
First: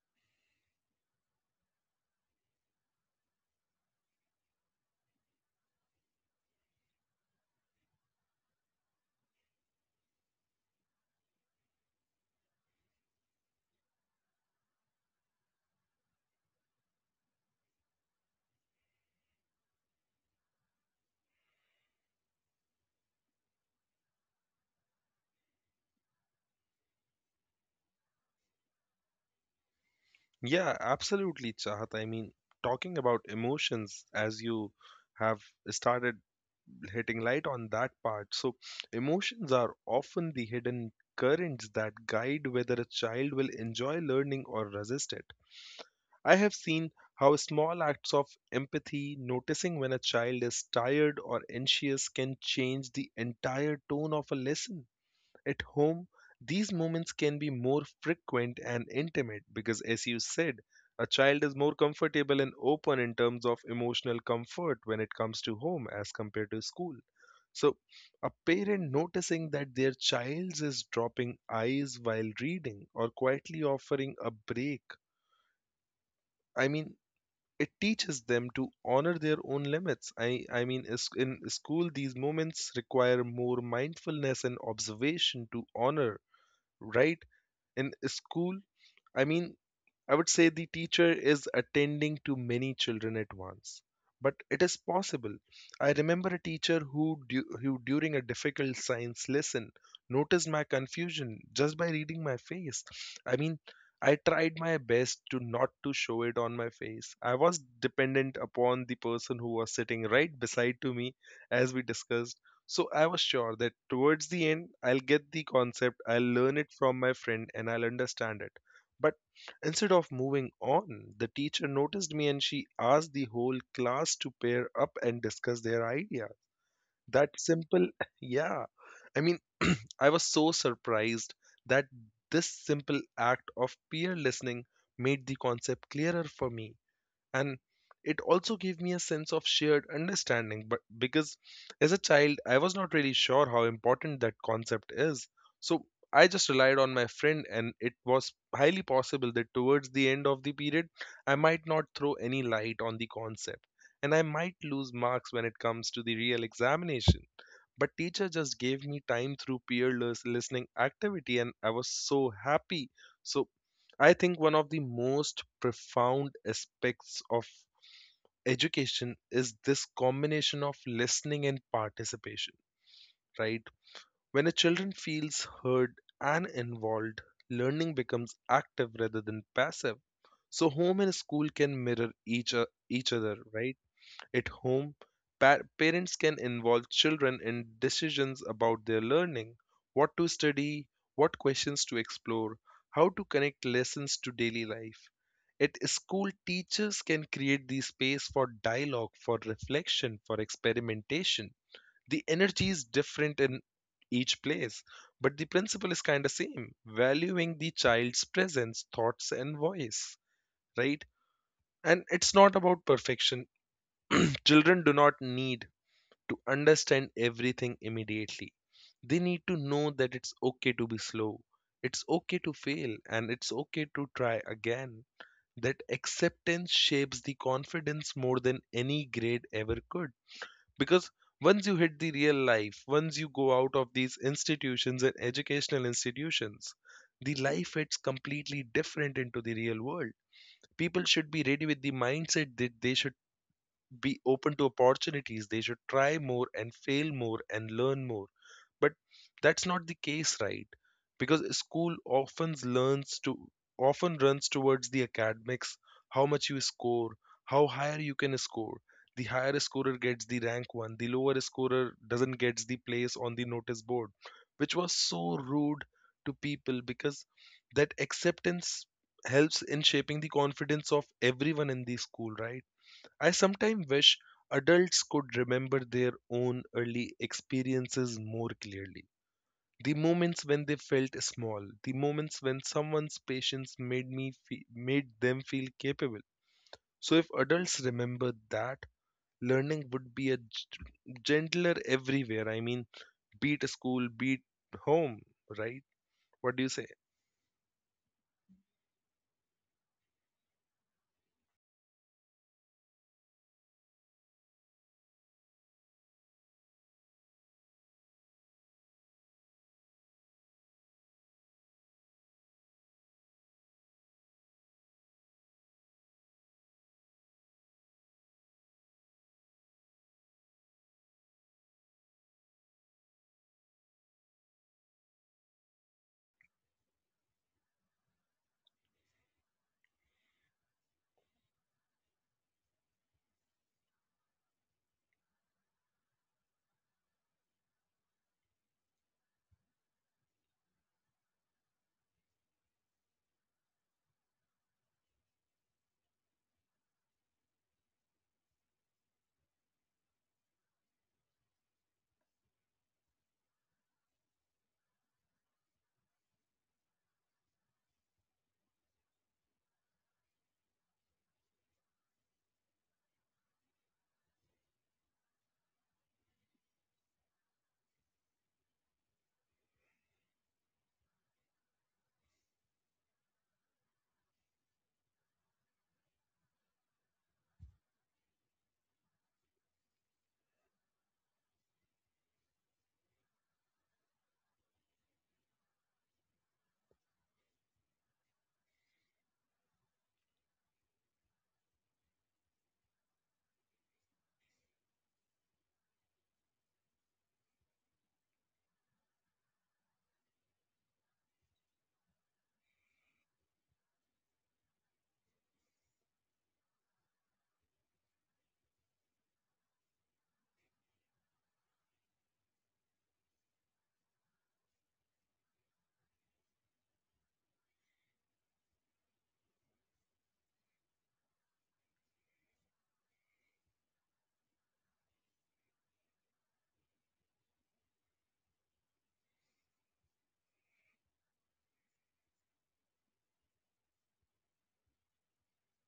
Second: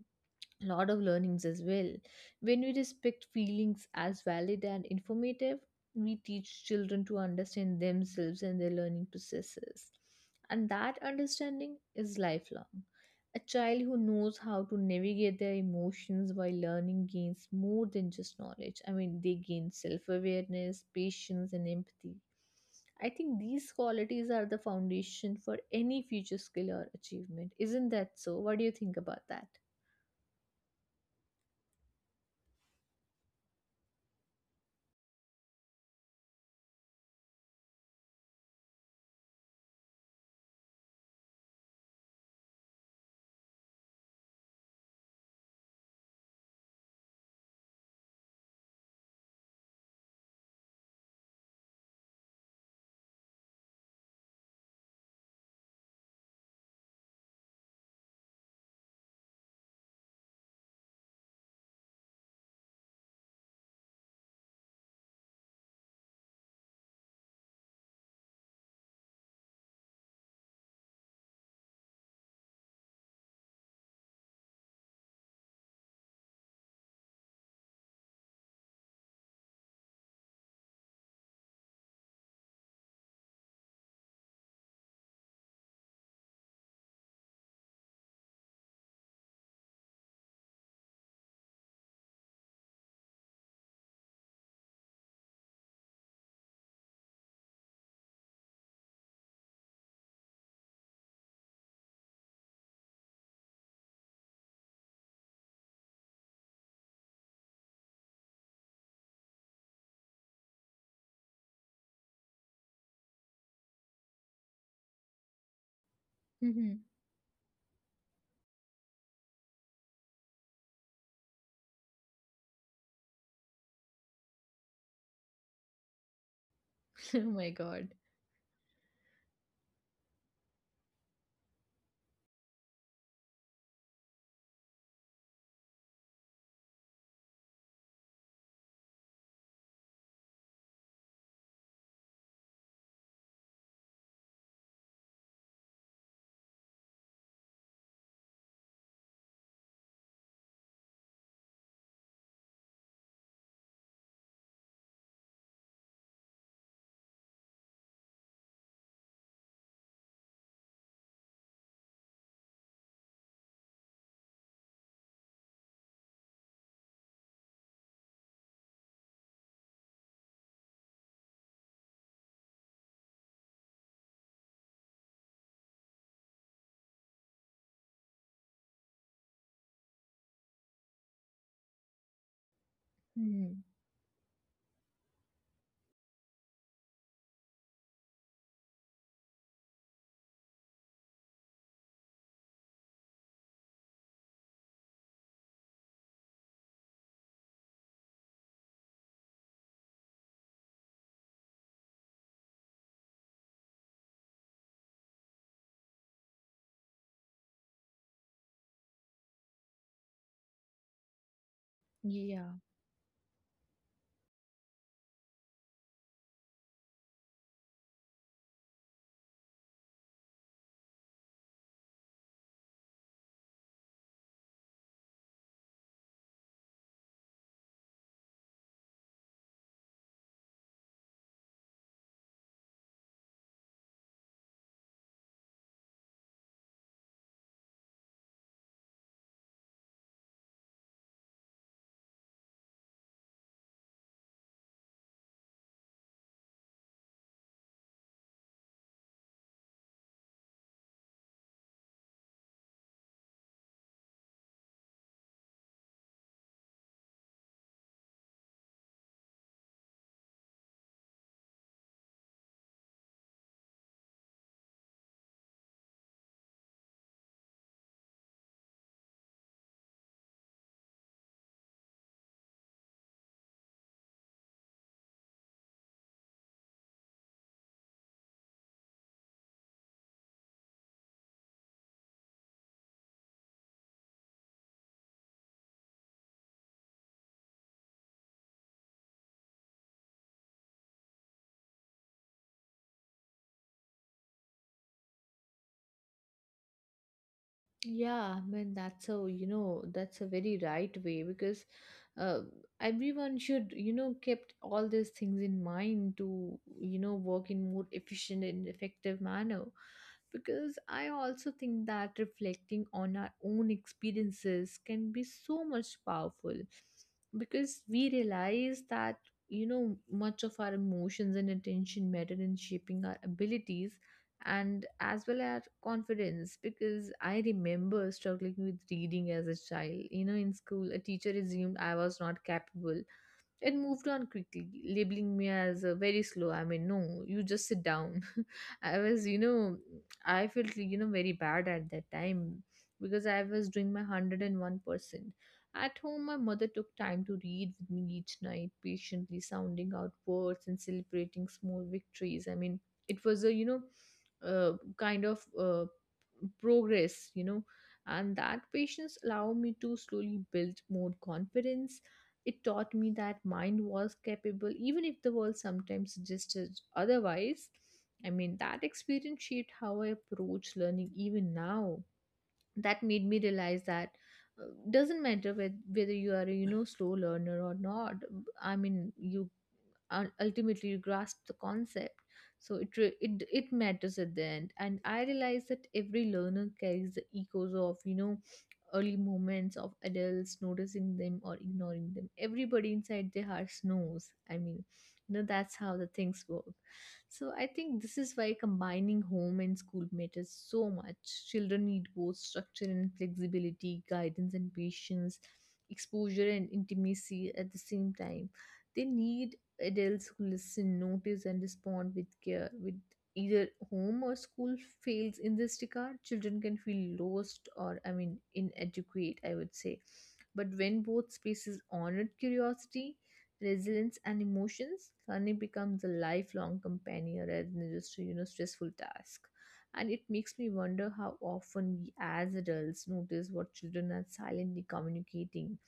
[SPEAKER 2] lot of learnings as well. When we respect feelings as valid and informative, we teach children to understand themselves and their learning processes. And that understanding is lifelong. A child who knows how to navigate their emotions while learning gains more than just knowledge. I mean, they gain self awareness, patience, and empathy. I think these qualities are the foundation for any future skill or achievement. Isn't that so? What do you think about that?
[SPEAKER 1] Yeah, absolutely, Chahat. I mean, talking about emotions, as you have started hitting light on that part. So, emotions are often the hidden currents that guide whether a child will enjoy learning or resist it. I have seen how small acts of empathy, noticing when a child is tired or anxious, can change the entire tone of a lesson. At home, these moments can be more frequent and intimate because, as you said, a child is more comfortable and open in terms of emotional comfort when it comes to home as compared to school. So, a parent noticing that their child is dropping eyes while reading or quietly offering a break, I mean, it teaches them to honor their own limits. I mean, in school, these moments require more mindfulness and observation to honor, right? In school, I mean, I would say the teacher is attending to many children at once, but it is possible. I remember a teacher who during a difficult science lesson, noticed my confusion just by reading my face. I mean, I tried my best to not to show it on my face. I was dependent upon the person who was sitting right beside to me, as we discussed. So I was sure that towards the end I'll get the concept, I'll learn it from my friend and I'll understand it. But instead of moving on, the teacher noticed me and she asked the whole class to pair up and discuss their idea.
[SPEAKER 2] Oh
[SPEAKER 1] That
[SPEAKER 2] my God.
[SPEAKER 1] simple, yeah. I mean, I was so surprised that this simple act of peer listening made the concept clearer for me, and it also gave me a sense of shared understanding. But because as a child I was not really sure how important that concept is, so I just relied on my friend, and it was highly possible that towards the end of the period I might not throw any light on the concept and I might lose marks when it comes to the real examination. But teacher just gave me time through peerless listening activity and I was so happy. So I think one of the most profound aspects of education is this combination of listening and participation, right? When a children feels heard and involved, learning becomes active rather than passive. So home and school can mirror each other,
[SPEAKER 2] Hmm.
[SPEAKER 1] right? At home, parents can involve children in decisions about their learning, what to study, what questions to explore, how to connect lessons to daily life. At school, teachers can create the space for dialogue, for reflection, for experimentation. The energy is different in each place, but the principle is kind of same, valuing the child's presence, thoughts, and voice, right? And it's not
[SPEAKER 2] Yeah.
[SPEAKER 1] about perfection. Children do not need to understand everything immediately. They need to know that it's okay to be slow, it's okay to fail, and it's okay to try again. That acceptance shapes the confidence more than any grade ever could. Because once you hit the real life, once you go out of these institutions and educational institutions, the life it's completely different into the real world. People should be ready with the mindset that they should be open to opportunities. They should try more and fail more and learn more. But that's not the case, right? Because school often learns to often runs towards the academics, how much you score, how higher you can score. The higher scorer gets the rank one, the lower scorer doesn't gets the place on the notice board, which was so rude to people because that acceptance helps in shaping the confidence of everyone in the school, right? I sometimes wish adults could remember their own early experiences more clearly. The moments when they felt small, the moments when someone's patience made them feel capable. So if adults remember that, learning would be a gentler everywhere. I mean, beat school, beat home, right? What do you say?
[SPEAKER 2] Yeah, I mean that's a you know that's a very right way because uh, everyone should you know kept all these things in mind to you know work in more efficient and effective manner, because I also think that reflecting on our own experiences can be so much powerful, because we realize that you know much of our emotions and attention matter in shaping our abilities and as well as confidence. Because I remember struggling with reading as a child. You know, in school, a teacher assumed I was not capable and moved on quickly, labeling me as a very slow. I mean, no, you just sit down. I was, you know, I felt, you know, very bad at that time because I was doing my 101%. At home, my mother took time to read with me each night, patiently sounding out words and celebrating small victories. I mean, it was a, you know, kind of progress, you know, and that patience allowed me to slowly build more confidence. It taught me that mind was capable, even if the world sometimes suggested otherwise. I mean, that experience shaped how I approach learning even now. That made me realize that doesn't matter whether you are a you know slow learner or not. I mean you ultimately you grasp the concept. So it re- it matters at the end, and I realize that every learner carries the echoes of you know early moments of adults noticing them or ignoring them. Everybody inside their hearts knows, I mean, you know that's how the things work. So I think this is why combining home and school matters so much. Children need both structure and flexibility, guidance and patience, exposure and intimacy at the same time. They need adults who listen, notice, and respond with care. With either home or school fails in this regard, children can feel lost or, I mean, inadequate, I would say. But when both spaces honored curiosity, resilience and emotions, learning becomes a lifelong companion rather than just a you know stressful task. And it makes me wonder how often we as adults notice what children are silently communicating.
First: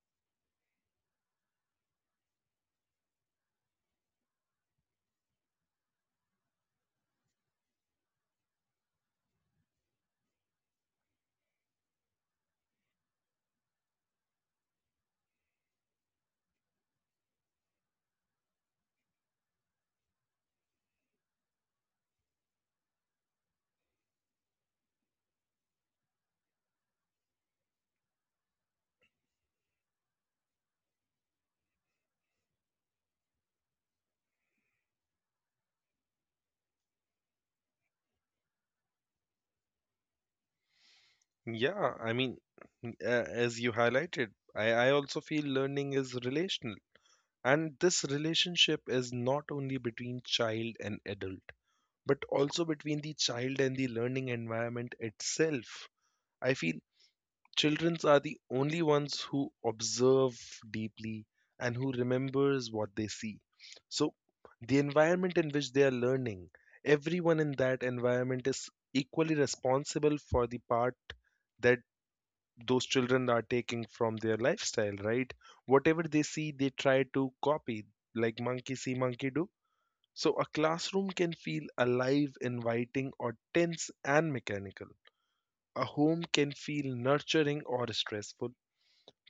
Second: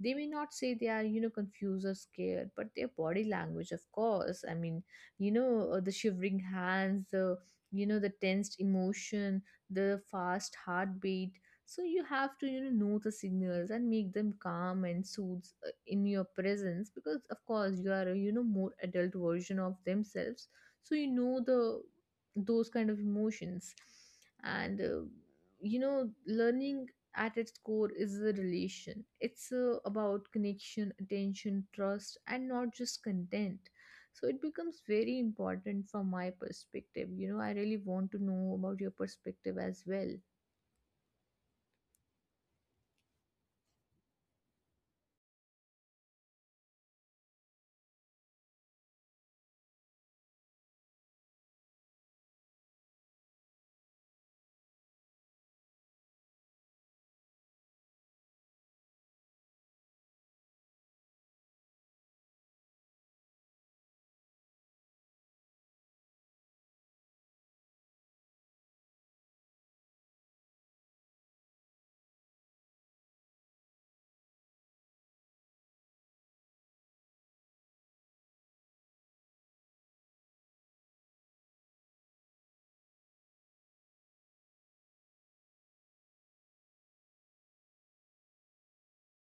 [SPEAKER 2] They may not say they are you know confused or scared, but their body language, of course, I mean, you know the shivering hands, the you know the tensed emotion, the fast heartbeat. So you have to you know the signals and make them calm and soothes in your presence, because of course you are a you know more adult version of themselves. So you know the those kind of emotions, and you know learning at its core is a relation. It's about connection, attention, trust, and not just content. So it becomes very important from my perspective. You know, I really want to know about your perspective as well.
[SPEAKER 1] Yeah, I mean, as you highlighted, I also feel learning is relational. And this relationship is not only between child and adult, but also between the child and the learning environment itself. I feel children are the only ones who observe deeply and who remembers what they see. So, the environment in which they are learning, everyone in that environment is equally responsible for the part that those children are taking from their lifestyle, right? Whatever they see, they try to copy, like monkey see, monkey do. So a classroom can feel alive, inviting, or tense and mechanical. A home can feel nurturing or stressful.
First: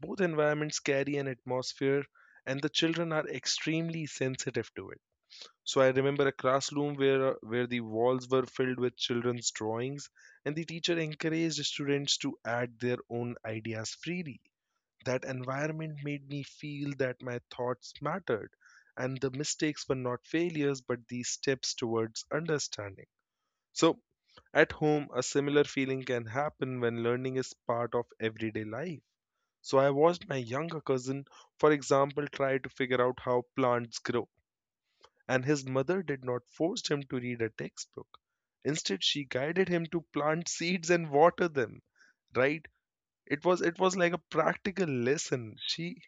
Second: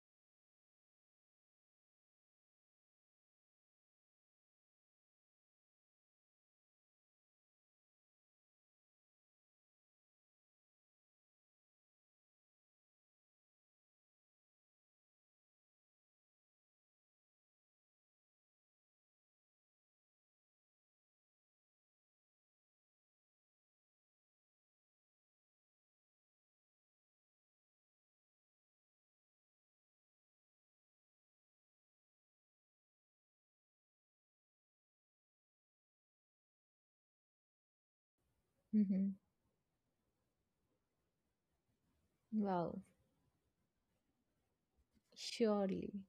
[SPEAKER 1] Both environments carry an atmosphere, and the children are extremely sensitive to it. So I remember a classroom where the walls were filled with children's drawings, and the teacher encouraged students to add their own ideas freely. That environment made me feel that my thoughts mattered and the mistakes were not failures but these steps towards understanding. So, at home, a similar feeling can happen when learning is part of everyday life. So I watched my younger cousin, for example, try to figure out how plants grow, and his mother did not force him to read a textbook. Instead,
[SPEAKER 2] Mhm.
[SPEAKER 1] she guided him to plant seeds and water them, right?
[SPEAKER 2] Wow,
[SPEAKER 1] It was like a practical lesson.
[SPEAKER 2] surely.
[SPEAKER 1] She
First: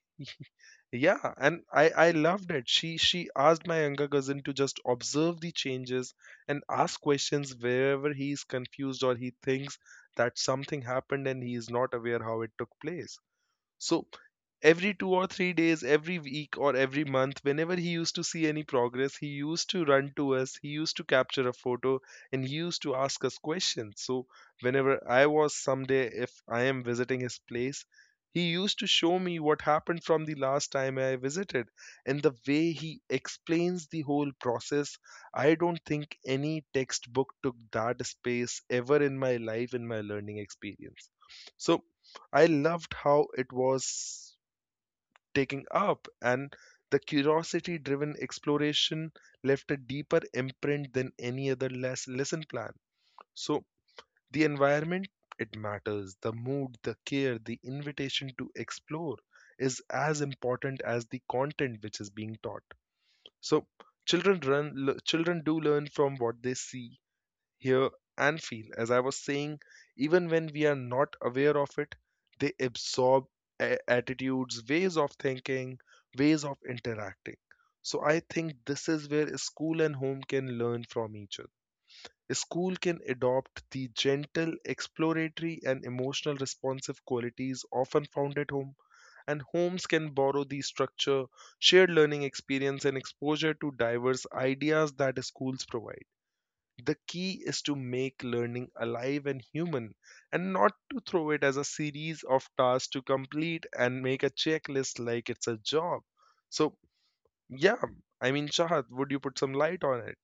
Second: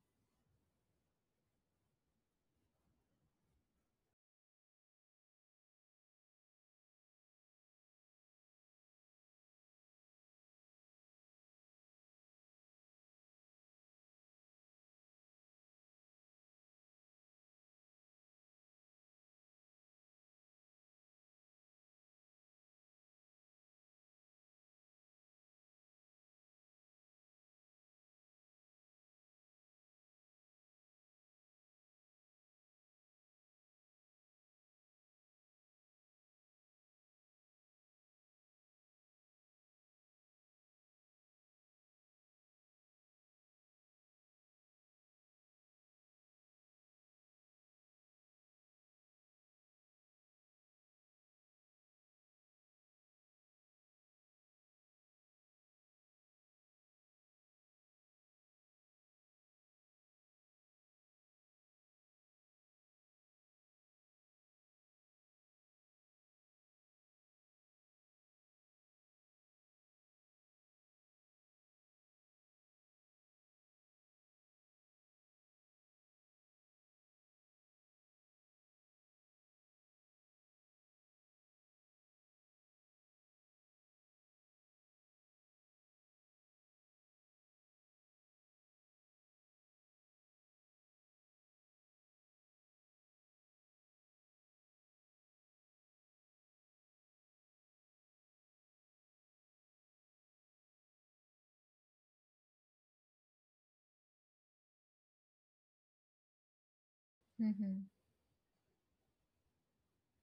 [SPEAKER 1] Yeah, and i loved it. She asked my younger cousin to just observe the changes and ask questions wherever he is confused or he thinks that something happened and he is not aware how it took place. So every 2 or 3 days, every week or every month, whenever he used to see any progress, he used to run to us, he used to capture a photo, and he used to ask us questions. So whenever I was someday, if I am visiting his place, he used to show me what happened from the last time I visited. And the way he explains the whole process, I don't think any textbook took that space ever in my life, in my learning experience. So I loved how it was taking up, and the curiosity driven exploration left a deeper imprint than any other lesson plan. So the environment, it matters. The mood, the care, the invitation to explore is as important as the content which is being taught. So, children do learn from what they see, hear, and feel. As I was saying, even when we are not aware of it, they absorb attitudes, ways of thinking, ways of interacting. So I think this is where school and home can learn from each other. School can adopt the gentle, exploratory, and emotional responsive qualities often found at home, and homes can borrow the structure, shared learning experience, and exposure to diverse ideas that schools provide. The key is to make learning alive and human and not to throw it as a series of tasks to complete and make a checklist like it's a job. So, yeah,
[SPEAKER 2] Hmm.
[SPEAKER 1] I mean, Chahat, would you put some light on it?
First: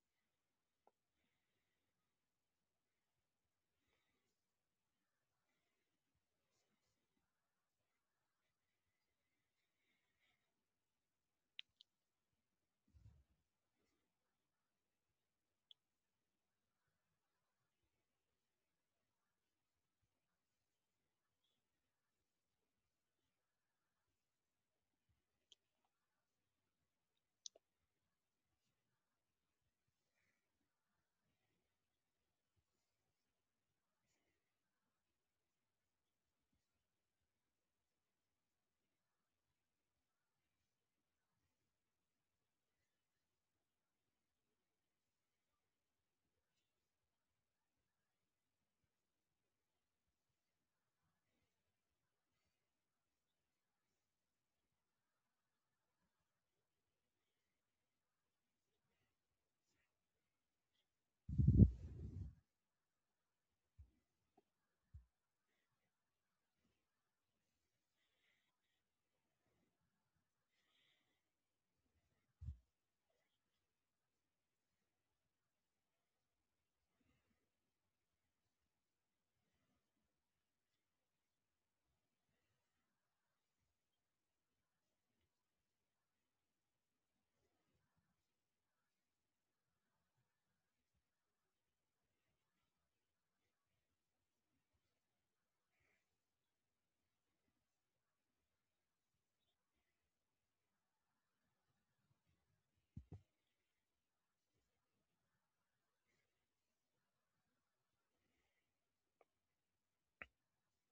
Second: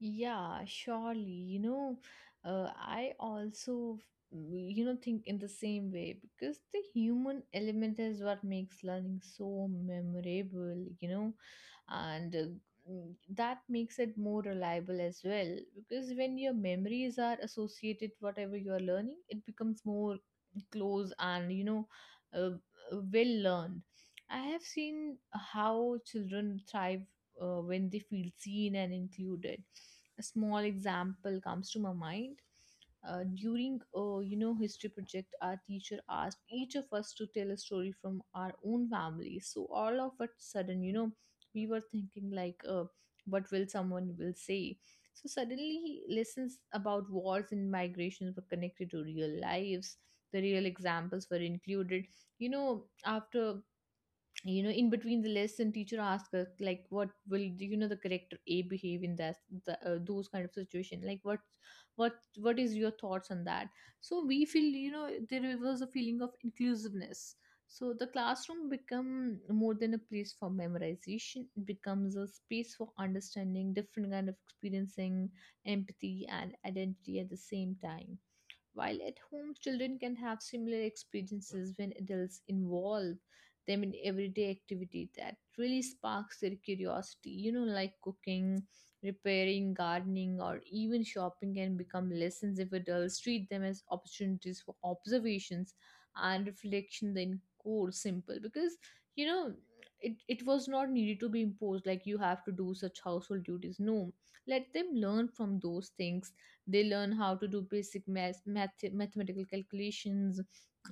[SPEAKER 2] Yeah, surely. You know, I also, you know, think in the same way, because the human element is what makes learning so memorable, you know, and that makes it more reliable as well, because when your memories are associated whatever you are learning, it becomes more close and, you know, uh, well learned. I have seen how children thrive when they feel seen and included. A small example comes to my mind. During you know history project, our teacher asked each of us to tell a story from our own family. So all of a sudden, you know, we were thinking like, what will someone will say? So suddenly, lessons about wars and migrations were connected to real lives. The real examples were included. You know, after you know in between the lesson teacher asks us like what will you know the character a behave in that the, those kind of situation, like what is your thoughts on that. So we feel you know there was a feeling of inclusiveness. So the classroom become more than a place for memorization. It becomes a space for understanding different kind of experiencing, empathy and identity at the same time. While at home, children can have similar experiences when adults involve them in everyday activity that really sparks their curiosity. You know, like cooking, repairing, gardening, or even shopping can become lessons if adults treat them as opportunities for observations and reflection, then core simple because you know it was not needed to be imposed like you have to do such household duties. No, let them learn from those things. They learn how to do basic math, mathematical calculations,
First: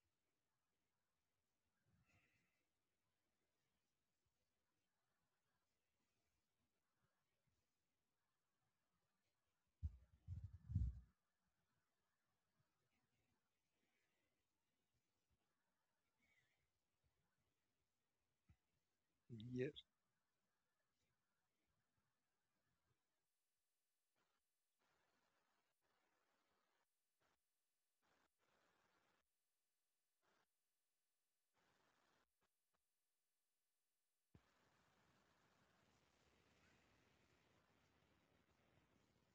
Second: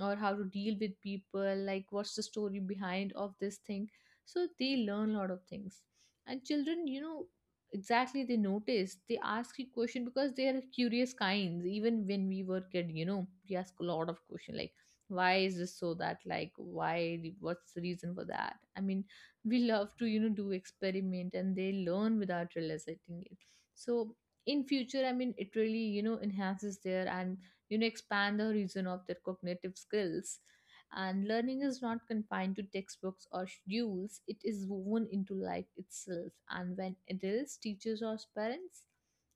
[SPEAKER 2] or how to deal with people, like what's the story behind of this thing. So they learn a lot of things. And children, exactly, they notice, they ask you question because they are curious kinds. Even when we were kid, we ask a lot of question like, why is this so that, like, why, what's the reason for that? I mean, we
[SPEAKER 1] Yes.
[SPEAKER 2] love to do experiment, and they learn without realizing it. So in future, I mean, it really enhances their, and expand the horizon of their cognitive skills. And learning is not confined to textbooks or schedules, it is woven into life itself. And when adults, teachers, or parents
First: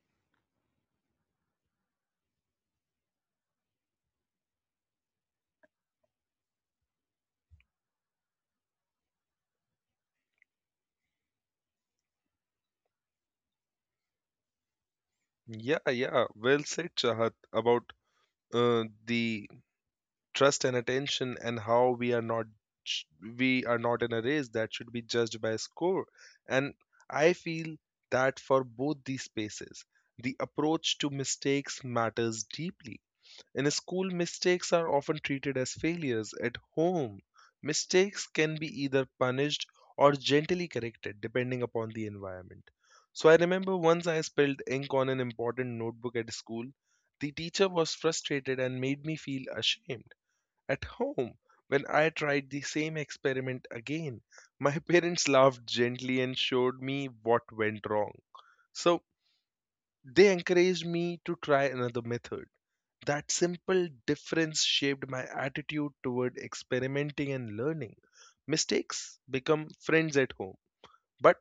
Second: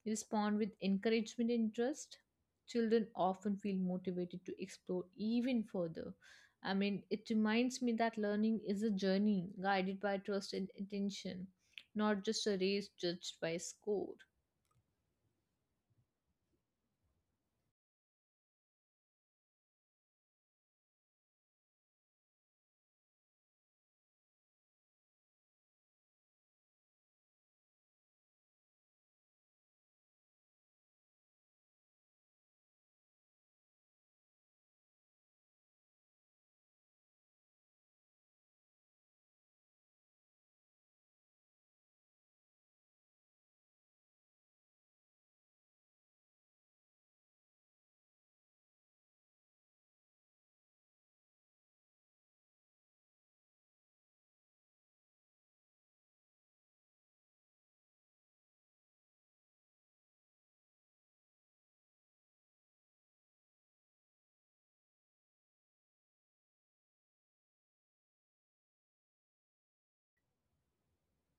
[SPEAKER 2] respond with encouragement and interest, children often feel motivated to explore even further. I mean, it reminds me that learning is a journey guided by trust and attention, not just a race judged by score.
[SPEAKER 1] Yeah, yeah, well said, Chahat, about the trust and attention and how we are not j- we are not in a race that should be judged by score. And I feel that for both these spaces, the approach to mistakes matters deeply. In school, mistakes are often treated as failures. At home, mistakes can be either punished or gently corrected depending upon the environment. So I remember once I spilled ink on an important notebook at school. The teacher was frustrated and made me feel ashamed. At home, when I tried the same experiment again, my parents laughed gently and showed me what went wrong. So they encouraged me to try another method. That simple difference shaped my attitude toward experimenting and learning. Mistakes become friends at home, but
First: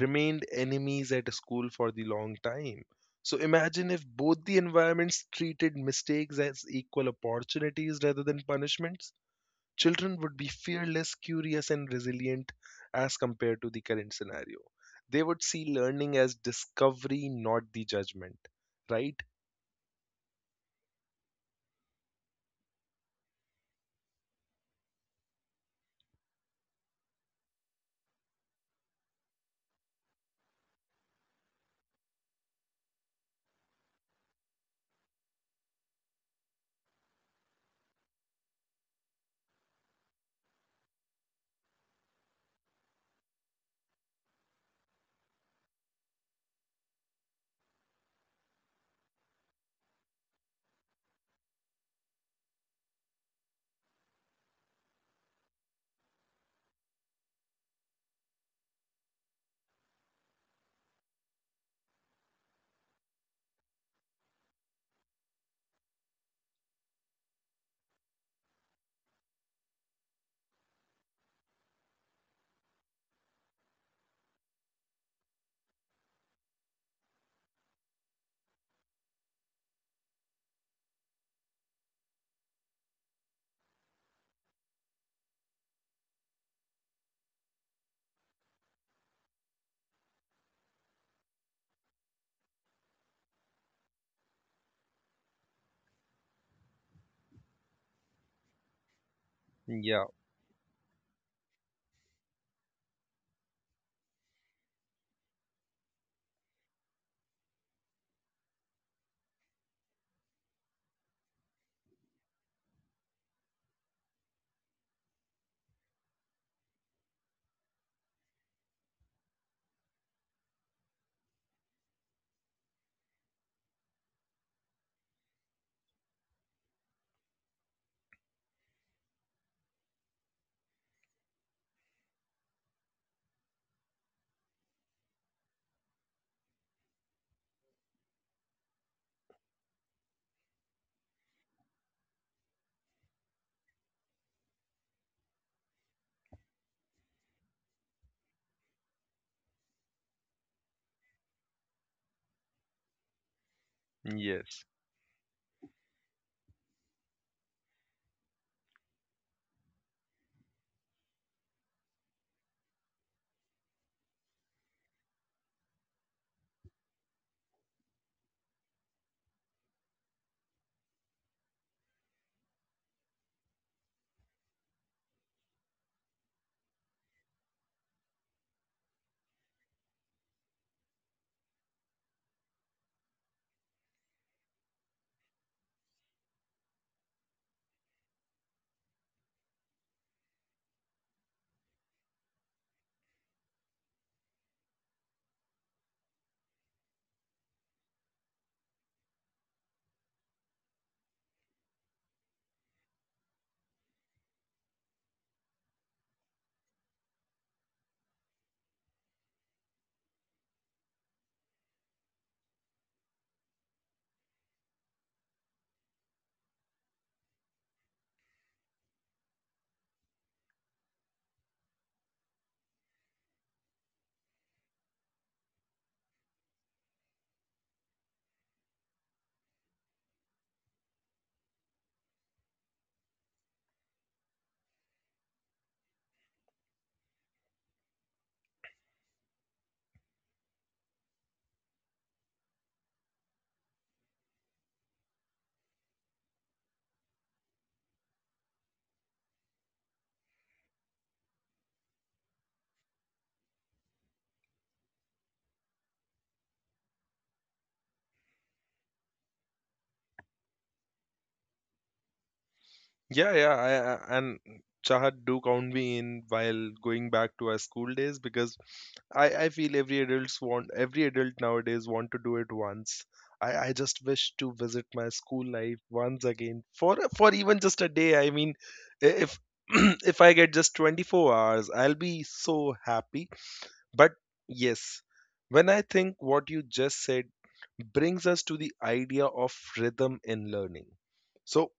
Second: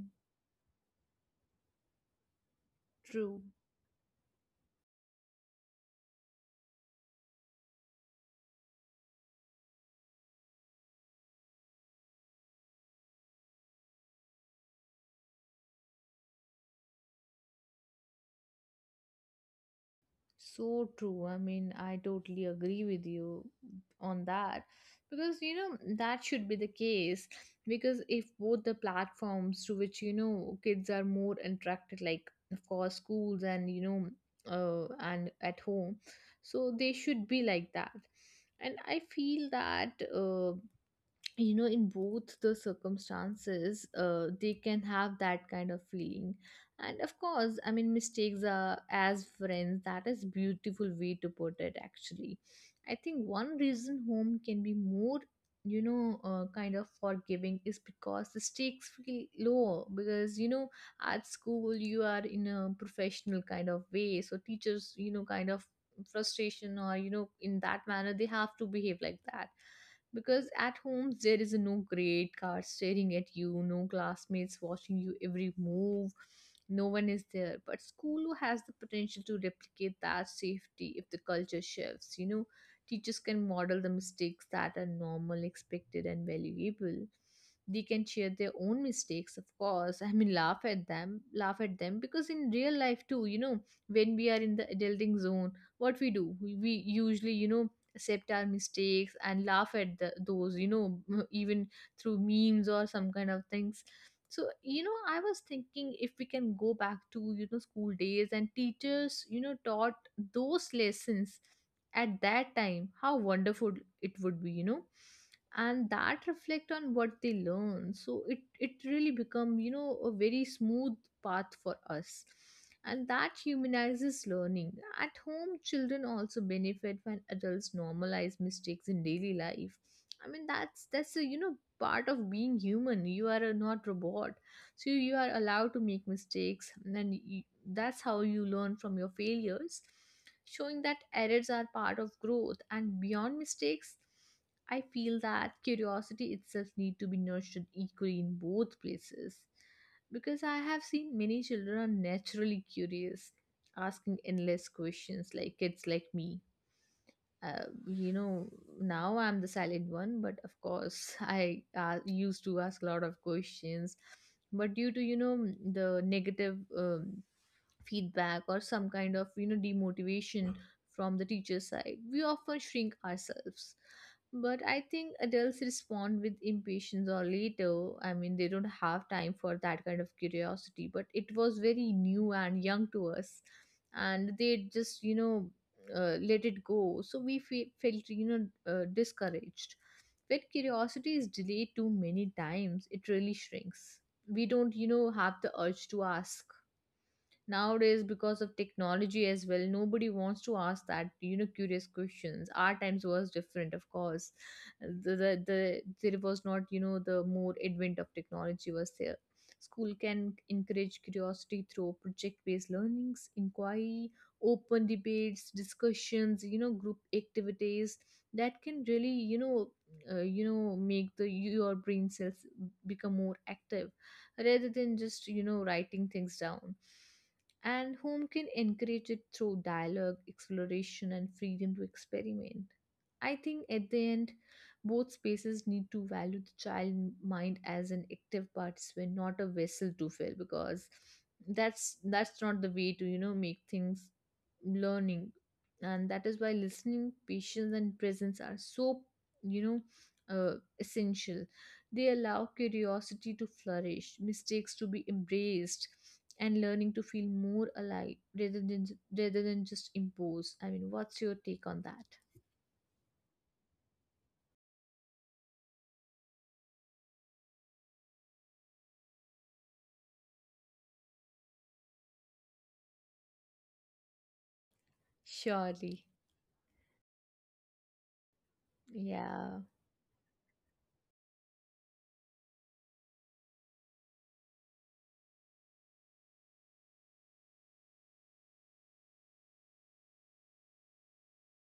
[SPEAKER 1] remained enemies at school for the long time. So
[SPEAKER 2] True,
[SPEAKER 1] imagine if both the environments treated mistakes as equal opportunities rather than punishments, children would be fearless, curious, and resilient as compared to the current scenario. They would see learning as discovery, not the judgment, right?
[SPEAKER 2] so true. I mean, I totally agree with you on that because that should be the case. Because if both the platforms to which kids are more attracted, like of course schools and and at home, so they should be like that. And I feel that. You know, in both the circumstances, they can have that kind of feeling. And of course, I mean, mistakes are as friends, that is beautiful way to put it actually. I think one reason home can be more kind of forgiving is because the stakes feel lower. Because at school you are in a professional kind of way, so teachers kind of frustration or in that manner they have to behave like that. Because at home there is no grade card staring at you, no classmates watching you every move, no one is there. But school has the potential to replicate that safety if the culture shifts. You know, teachers can model the mistakes that are normal, expected, and valuable. They can share their own mistakes, of course. I mean, laugh at them, laugh at them, because in real life too, you know, when we are in the adulting zone, what we do, we usually accept our mistakes and laugh at
[SPEAKER 1] Yeah,
[SPEAKER 2] those, you know even through memes or some kind of things. So I was thinking if we can go back to, you know, school days, and teachers, you know, taught those lessons at that time, how wonderful it would be, you know, and that reflect on what they learn, so it really become, you know, a very smooth path for us. And that humanizes learning. At home, children also benefit when adults normalize mistakes in daily life. I mean, that's a, you know, part of being human. You are a not robot, so you are allowed to make mistakes, and then that's how you learn from your failures, showing that errors are part of growth. And beyond mistakes, I feel that curiosity itself need to be nurtured equally in both places, because I have seen many children are naturally curious, asking
[SPEAKER 1] yes.
[SPEAKER 2] endless questions like kids like me. You know, now I'm the silent one, but of course I used to ask a lot of questions. But due to, you know, the negative feedback or some kind of, you know, demotivation from the teacher side, we often shrink ourselves. But I think adults respond with impatience or later. I mean, they don't have time for that kind of curiosity, but it was very new and young to us, and they just, you know, let it go, so we felt, you know, discouraged. When curiosity is delayed too many times, it really shrinks. We don't, you know, have the urge to ask nowadays because of technology as well. Nobody wants to ask that, you know, curious questions. Our times was different, of course. There was not, you know, the more advent of technology was there. School can encourage curiosity through project based learnings, inquiry, open debates, discussions, you know, group activities, that can really, make the your brain cells become more active, rather than just, you know, writing things down. And whom can encourage it through dialogue, exploration, and freedom to experiment. I think at the end, both spaces need to value the child mind as an active participant, not a vessel to fill, because that's not the way to, you know, make things learning. And that is why listening, patience, and presence are so, you know uh, essential. They allow curiosity to flourish, mistakes to be embraced, and learning to feel more alive, rather than just imposed. I mean, what's your take on that?
[SPEAKER 1] Yeah, yeah, and Chahat, do count me in while going back to our school days, because I feel every adult nowadays want to do it once. I just wish to visit my school life
[SPEAKER 2] Surely,
[SPEAKER 1] once again for even just a day. I mean, I- if
[SPEAKER 2] yeah.
[SPEAKER 1] if I get just 24 hours, I'll be so happy. But yes, when I think what you just said brings us to the idea of rhythm in learning. So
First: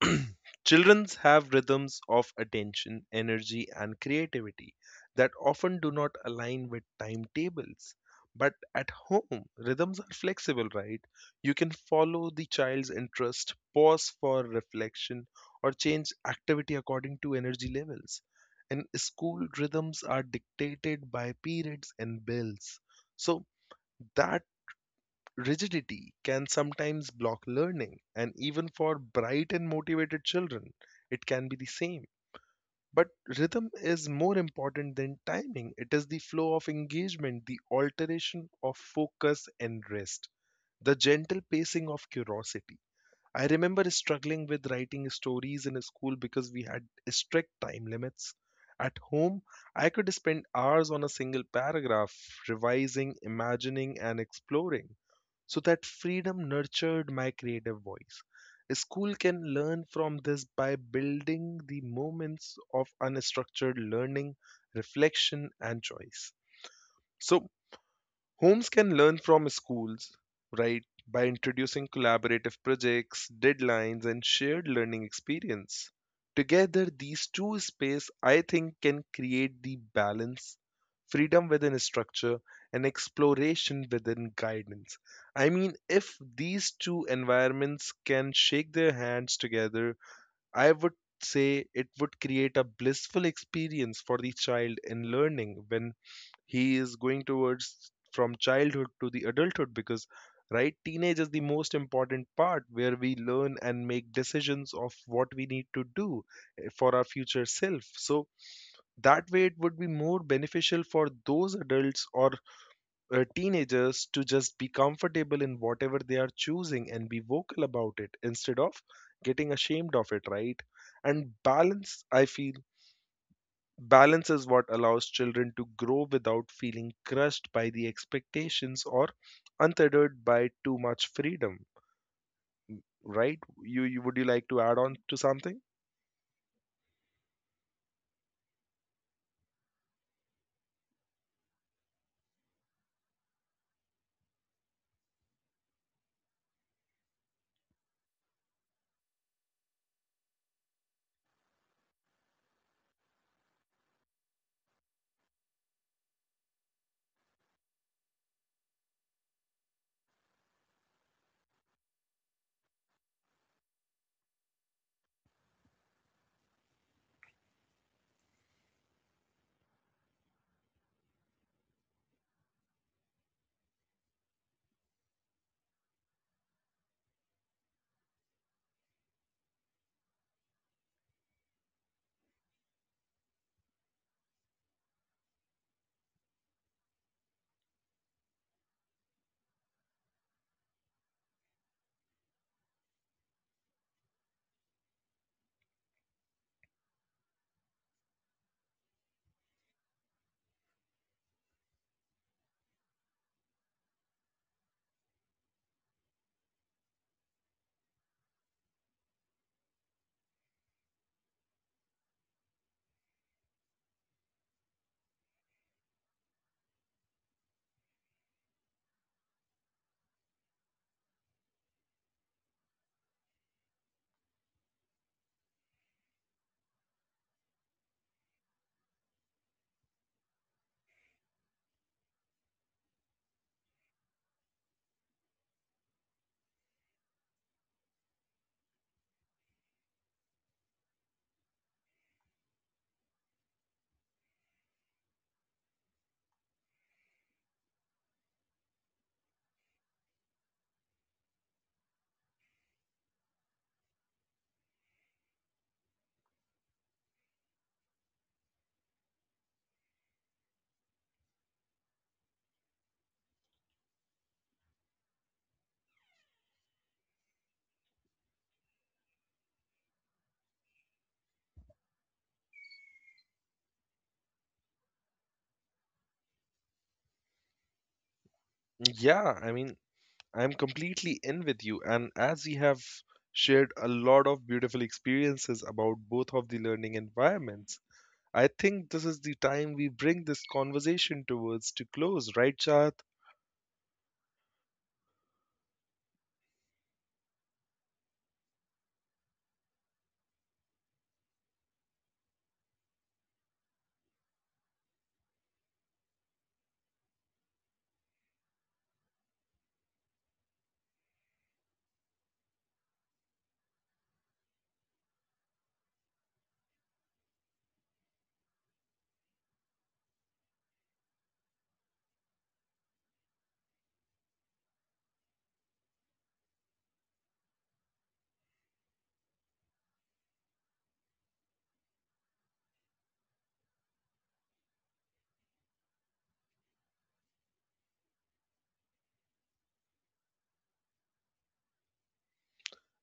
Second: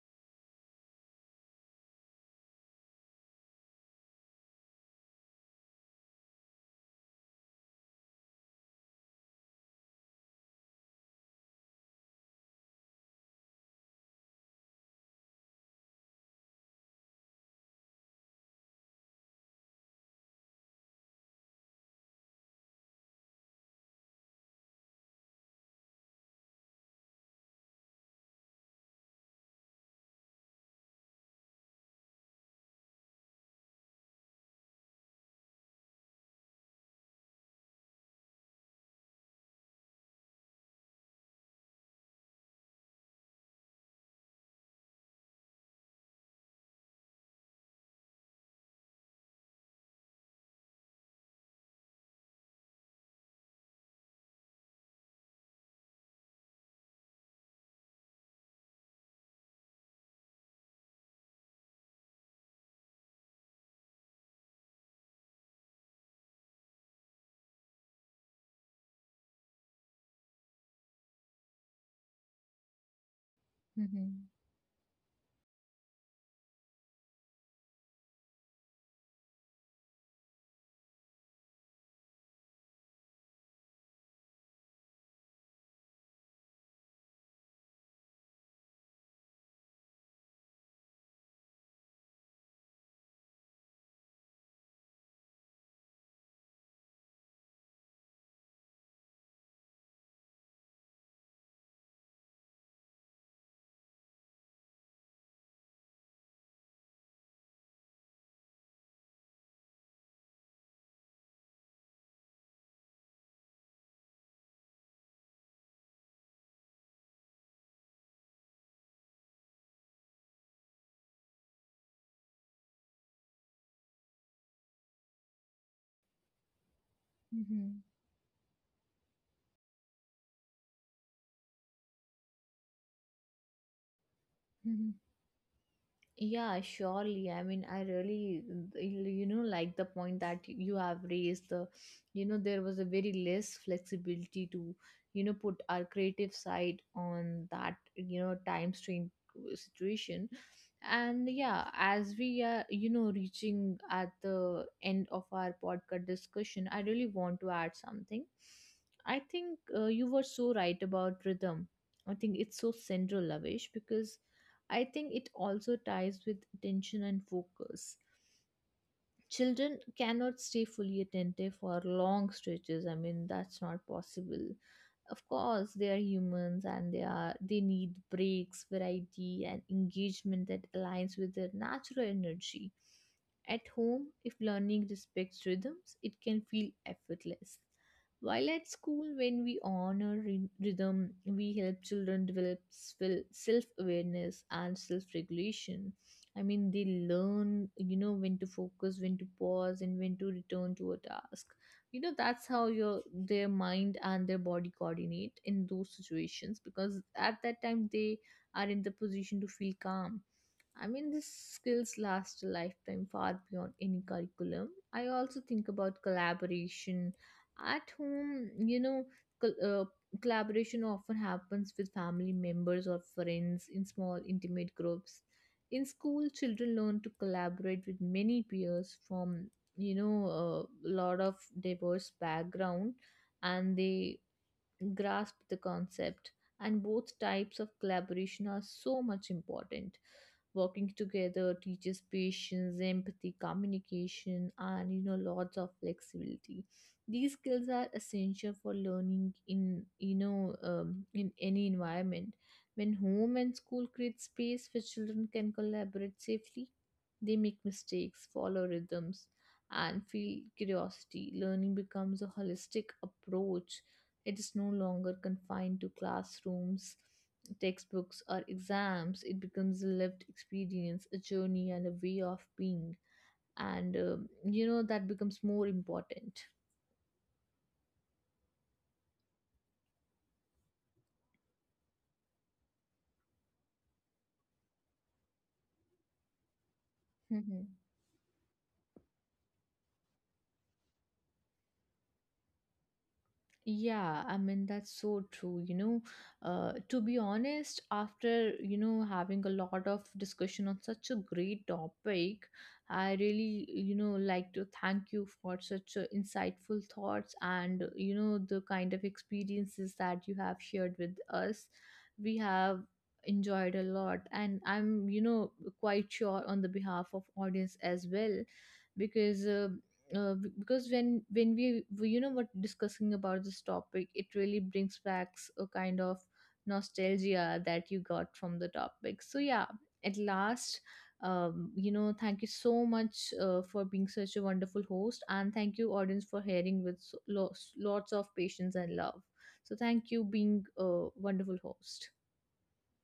[SPEAKER 1] children have rhythms of attention, energy, and creativity that often do not align with timetables. But at home, rhythms are flexible, right? You can follow the child's interest, pause for reflection, or change activity according to energy levels. And school rhythms are dictated by periods and bills. So that rigidity can sometimes block learning, and even for bright and motivated children, it can be the same. But rhythm is more important than timing. It is the flow of engagement, the alteration of focus and rest, the gentle pacing of curiosity. I remember struggling with writing stories in school because we had strict time limits. At home, I could spend hours on a single paragraph, revising, imagining, and exploring, so that freedom nurtured my creative voice. A school can learn from this by building the moments of unstructured learning, reflection, and choice. So homes can learn from schools, right, by introducing collaborative projects, deadlines, and
[SPEAKER 2] Hmm.
[SPEAKER 1] shared learning experience. Together, these two spaces, I think, can create the balance, freedom within structure, and exploration within guidance. I mean, if these two environments can shake their hands together, I would say it would create a blissful experience for the child in learning when he is going towards from childhood to the adulthood, because right teenage is the most important part where we learn and make decisions of what we need to do for our future self. So that way it would be more beneficial for those adults or teenagers to just be comfortable in whatever they are choosing and be vocal about it instead of getting ashamed of it, right? And balance, I feel, balance is what allows children to grow without feeling crushed by
[SPEAKER 2] Hmm.
[SPEAKER 1] the expectations or untethered by too much freedom, right? You would you like to add on to something?
[SPEAKER 2] Yeah, surely. I mean, I really, you know, like the point that you have raised. You know, there was a very less flexibility to, you know, put our creative side on that, you know, time strain situation. And yeah, as we are, you know, reaching at the end of our podcast discussion, I really want to add something. I think you were so right about rhythm. I think it's so central, Lavish, because I think it also ties with attention and focus. Children cannot stay fully attentive for long stretches. I mean, that's not possible. Of course they are humans, and they need breaks, variety, and engagement that aligns with their natural energy. At home, if learning respects rhythms, it can feel effortless. While at school, when we honor rhythm, we help children develop self awareness and self regulation. I mean, they learn, you know, when to focus, when to pause, and when to return to a task. You know, that's how your their mind and their body coordinate in those situations, because at that time they are in the position to feel calm. I mean, these skills last a lifetime, far beyond any curriculum. I also think about collaboration at home. You know, col- uh, collaboration often happens with family members or friends in small, intimate groups. In school, children learn to collaborate with many peers from, you know, a lot of diverse background, and they grasp the concept. And both types of collaboration are so much important. Working together teaches patience, empathy, communication, and, you know, lots of flexibility. These skills are essential for learning in, in any environment. When home and school create space where children can collaborate safely, they make mistakes, follow rhythms, and feel curiosity, learning becomes a holistic approach. It is no longer confined to classrooms, textbooks, or exams. It becomes a lived experience, a journey, and a way of being. And you know, that becomes more important.
[SPEAKER 1] Yeah, I mean, I'm completely in with you. And as we have shared a lot of beautiful experiences about both of the learning environments, I think this is the time we bring this conversation towards to close, right, Chad?
[SPEAKER 2] Yeah, I mean, that's so true. You know, to be honest, after, you know, having a lot of discussion on such a great topic, I really, you know, like to thank you for such insightful thoughts and, you know, the kind of experiences that you have shared with us. We have enjoyed a lot, and I'm, you know, quite sure on the behalf of audience as well, because because when we you know what discussing about this topic, it really brings back a kind of nostalgia that you got from the topic. So yeah, at last, you know, thank you so much for being such a wonderful host, and thank you audience for hearing with lots, lots of patience and love. So thank you being a wonderful host.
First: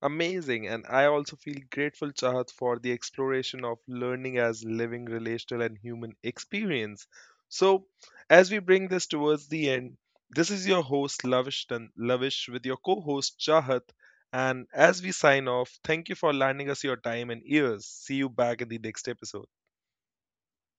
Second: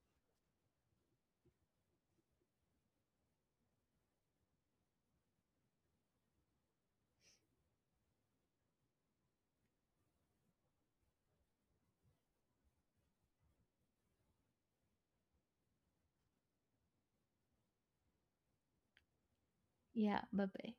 [SPEAKER 1] Amazing, and I also feel grateful, Chahat, for the exploration of learning as living, relational, and human experience. So, as we bring this towards the end, this is your host, Lavish, Lavish, with your co host, Chahat. And as we sign off, thank you for lending us your time and ears. See you back in the next episode.
[SPEAKER 2] Yeah, bye bye.